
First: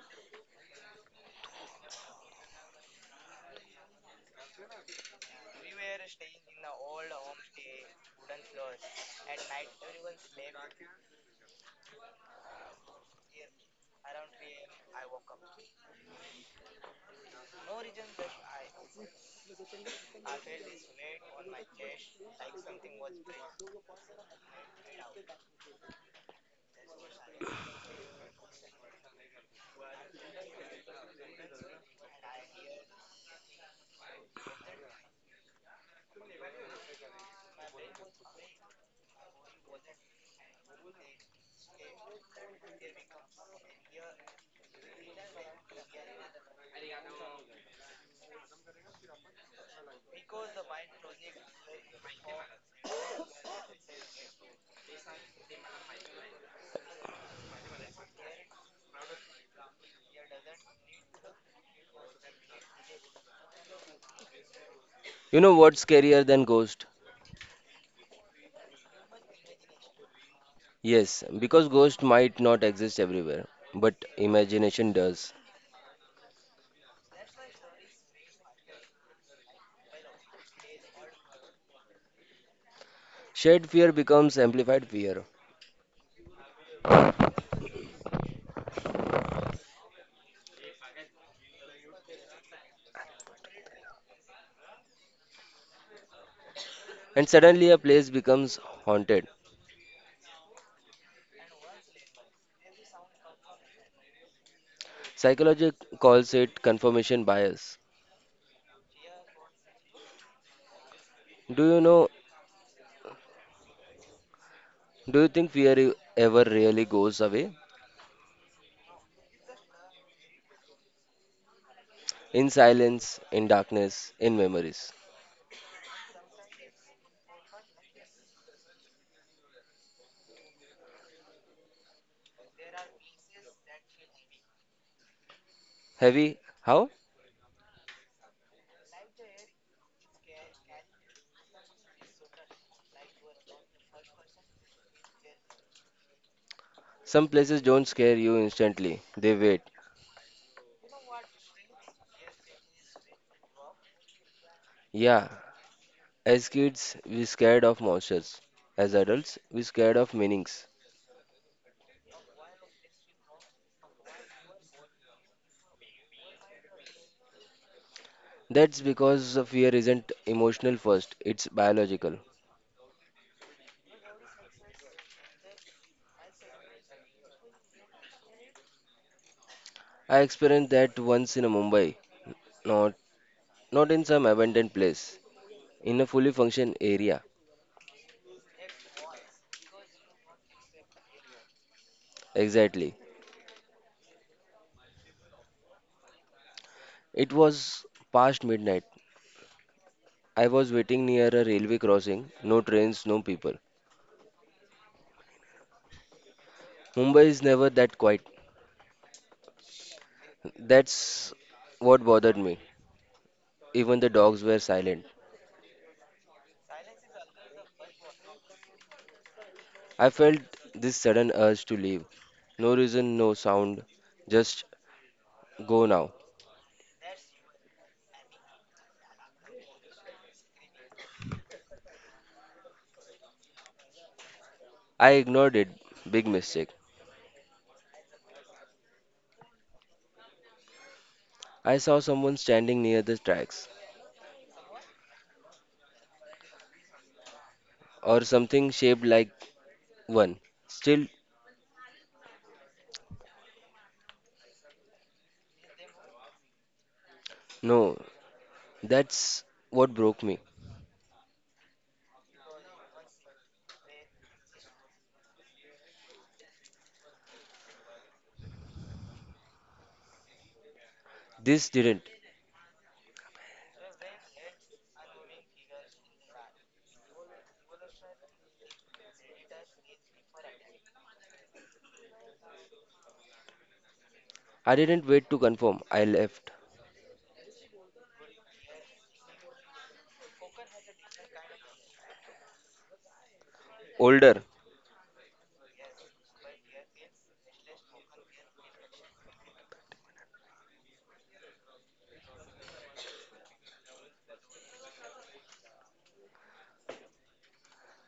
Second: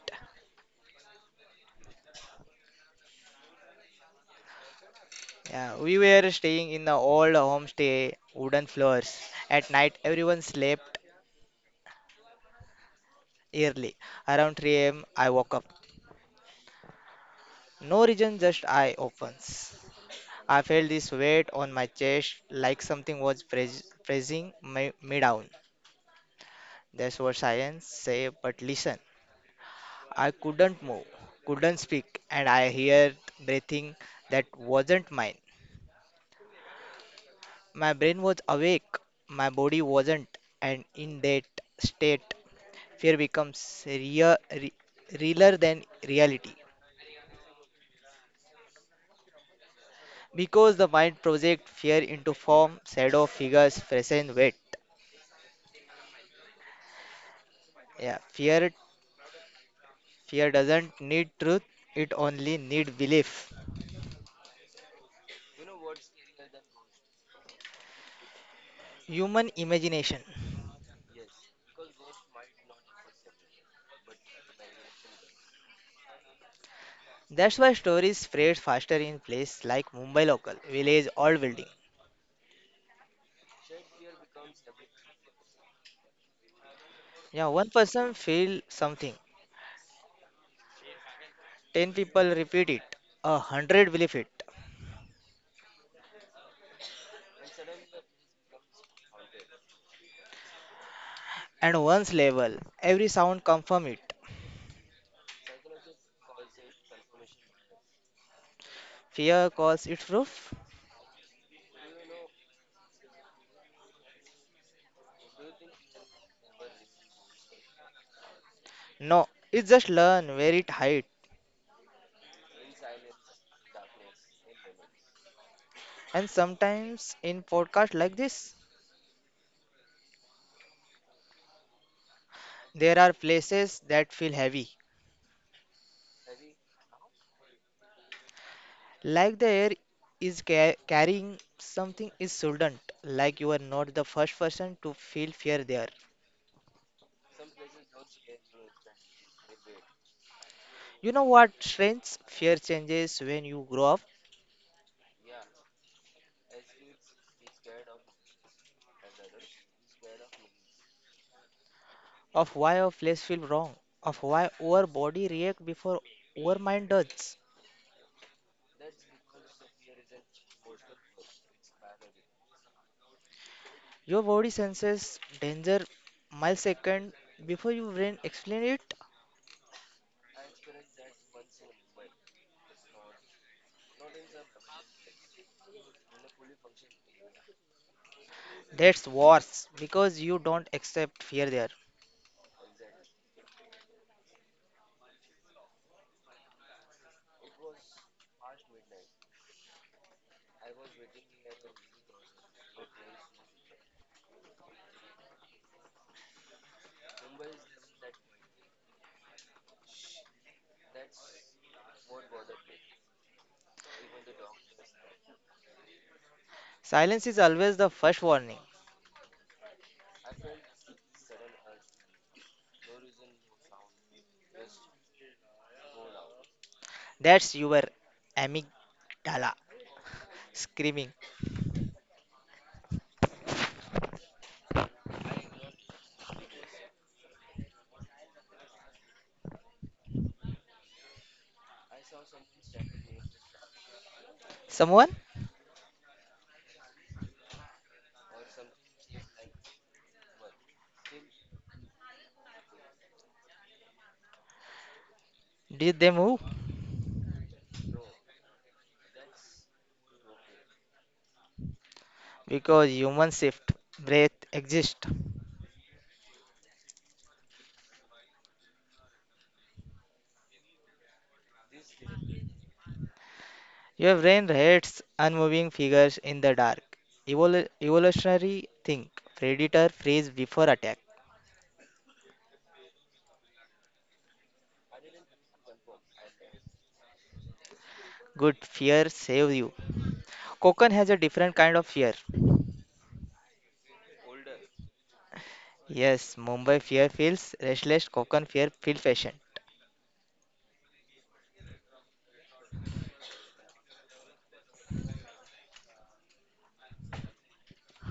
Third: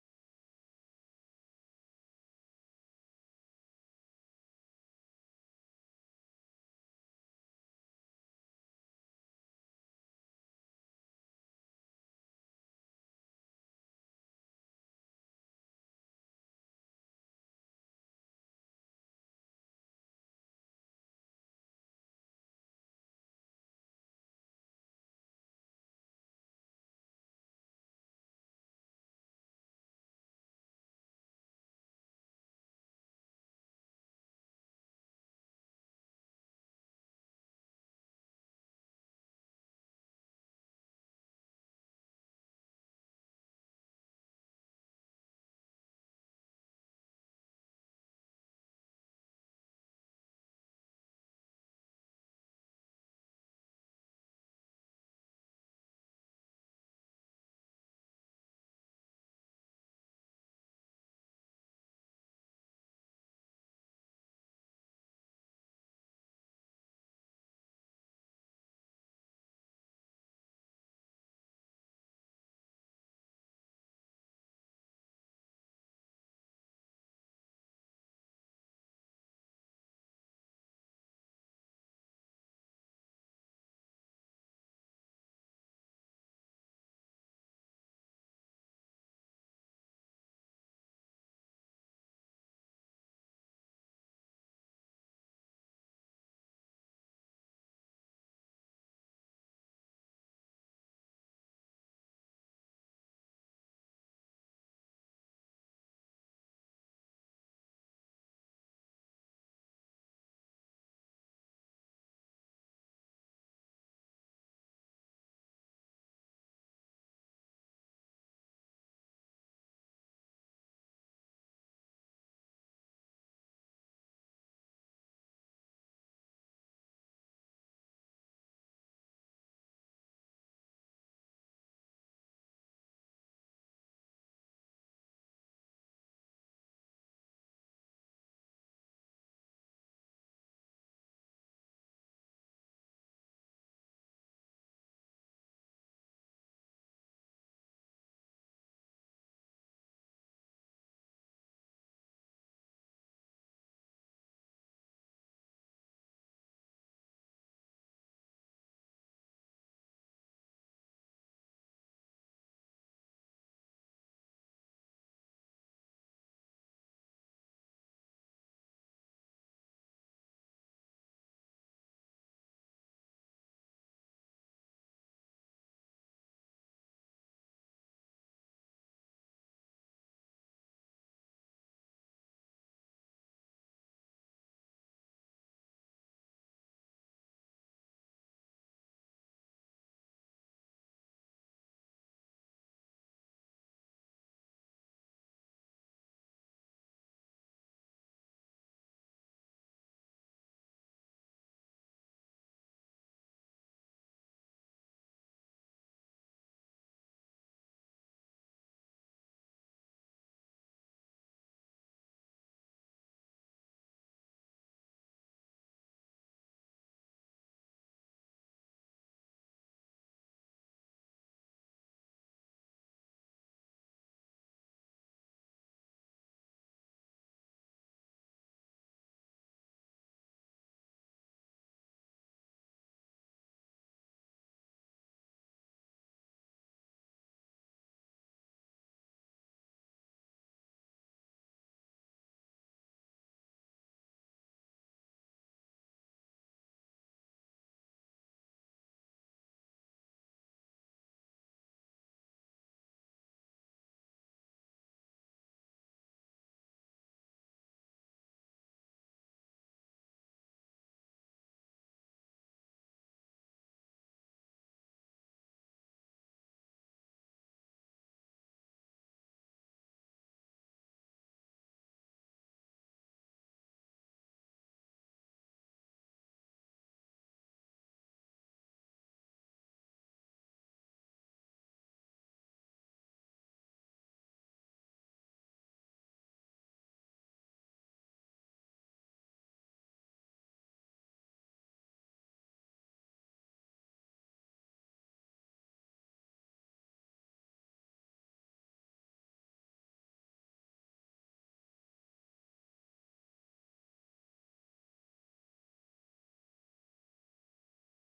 Yeah, we were staying in the old homestay, wooden floors. At night, everyone slept early. Around 3 a.m., I woke up. No reason, just eye opens. I felt this weight on my chest, like something was pressing me down. That's what science say, but listen. I couldn't move, couldn't speak, and I heard breathing that wasn't mine. My brain was awake, my body wasn't, and in that state, fear becomes real, realer than reality because the mind projects fear into form, shadow, figures, present weight. Yeah, fear doesn't need truth; it only need belief.
You know what's scarier than ghost?
Human imagination.
Yes, because ghost might not exist everywhere, but imagination does.
That's why stories spread faster in places like Mumbai local, village, old building.
Shared fear becomes amplified fear,
Yeah, one person feel something, 10 people repeat it, 100 believe it,
and suddenly a place becomes haunted.
and one's level, every sound confirm it.
Psychology calls it confirmation bias.
Fear calls it proof.
Do you know, do you think fear ever really goes away?
No, it's just learn where it hide.
In silence, in darkness, in memories.
And sometimes in podcasts like this, there are places that feel heavy,
Heavy, how?
like the air is carrying something is shouldn't. Like you are not the first person to feel fear there.
Some places don't scare you instantly, they wait.
You know what? Strange fear changes when you grow up.
Yeah, as kids, we scared of monsters. As adults, we scared of meanings.
Of why our flesh feels wrong, of why our body reacts before our mind does.
That's because the fear isn't emotional first, it's biological.
Your body senses danger millisecond before your brain explain it.
I experienced that once in a Mumbai, not not in some abandoned place, in a fully functioned area.
That's worse because you don't accept fear there.
Exactly. It was past midnight. I was waiting near a railway crossing, no trains, no people. Mumbai is never that quiet. That's what bothered me. Even the dogs were silent.
Silence is always the first warning.
I felt this sudden urge to leave. No reason, no sound. Just go now.
That's your amygdala screaming.
I ignored it. Big mistake. I saw someone standing near the tracks
Someone
or something shaped like one. Still,
did they move?
no. That's what broke me.
Because humans shift, breath exist.
This didn't.
Your brain hates unmoving figures in the dark. Evolutionary think. Predator freeze before attack.
I didn't wait to confirm. I left.
Good fear save you. Kokon has a different kind of fear.
Older.
Yes, Mumbai fear feels restless. Kokon fear feel patient.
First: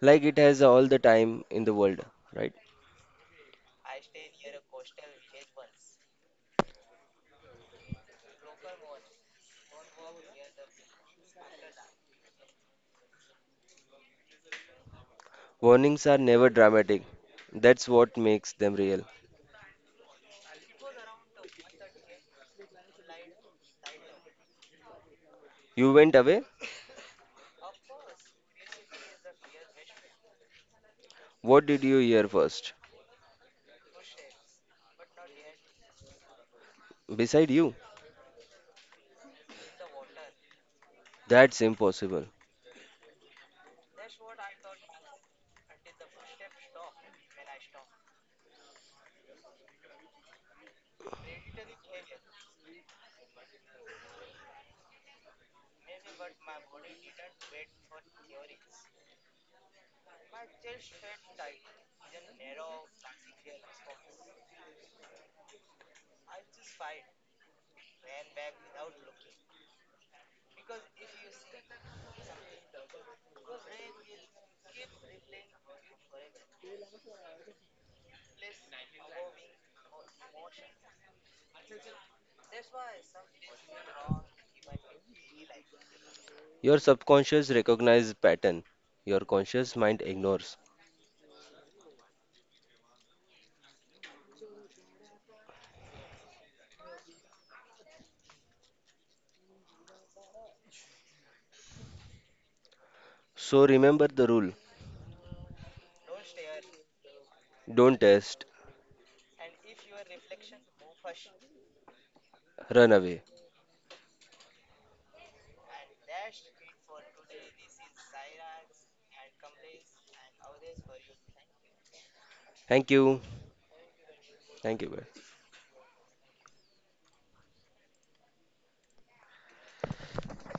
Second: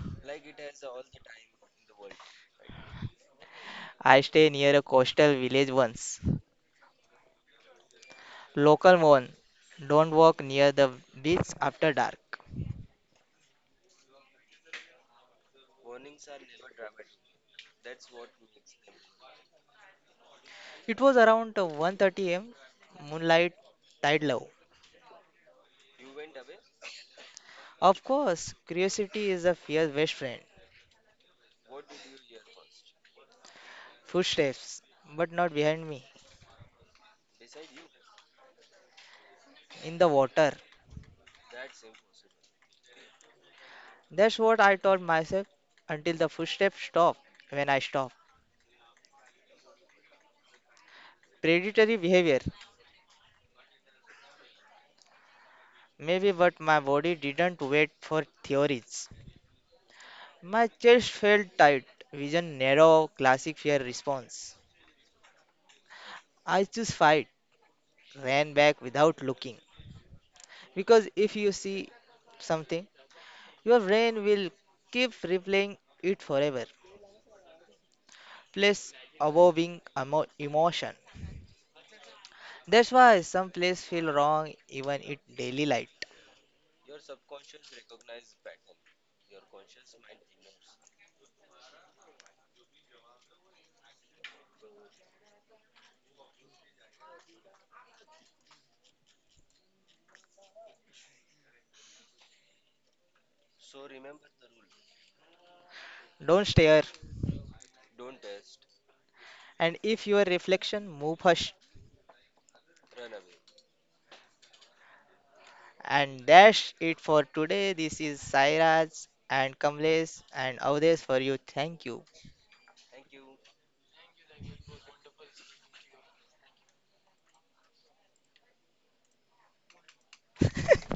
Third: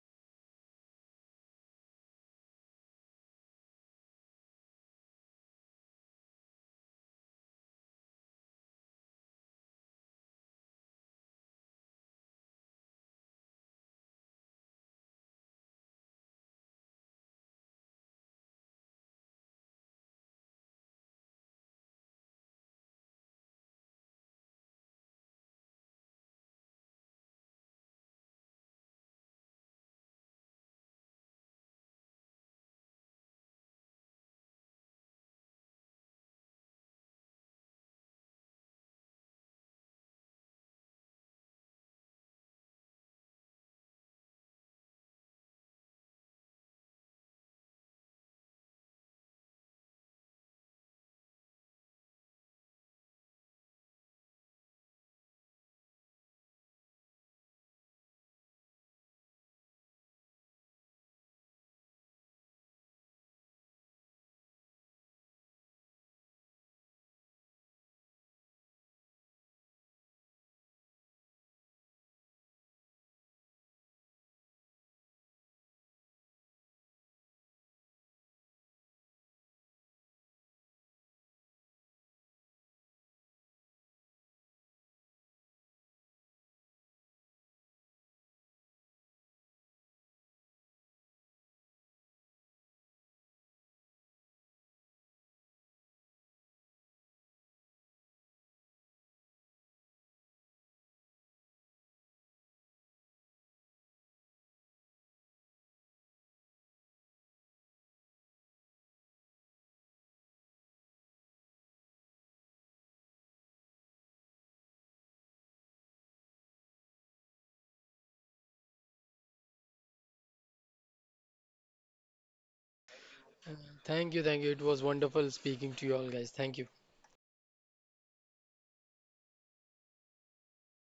Like it has all the time in the world, right?
I stay near a coastal village once. Local one. Don't walk near the beach after dark.
Warnings are never dramatic. That's what makes them real.
It was around 1:30 a.m. Moonlight, tide low.
You went away?
Of course, curiosity is a fear's best friend.
What did you hear first?
Footsteps, but not behind me,
Beside you?
in the water.
That's impossible.
That's what I told myself until the footsteps stopped when I stopped. Predatory behavior, maybe, but my body didn't wait for theories. My chest felt tight, vision narrow, classic fear response. I just fight, ran back without looking. Because if you see something, your brain will keep replaying it forever. Place above being emotion. That's why some plays feel wrong even in daily light.
Your subconscious recognizes pattern. Your conscious mind ignores. So remember the rule.
Don't stare.
Don't test.
And if your reflection, move hush.
Run away.
And that's it for today. This is Sairaj and Kamlesh and Avdesh for you. Thank you.
Thank you.
Uh, Thank you, thank you. It
Thank
was
you.
wonderful
Bye.
speaking to you all, guys. Thank you.
[laughs]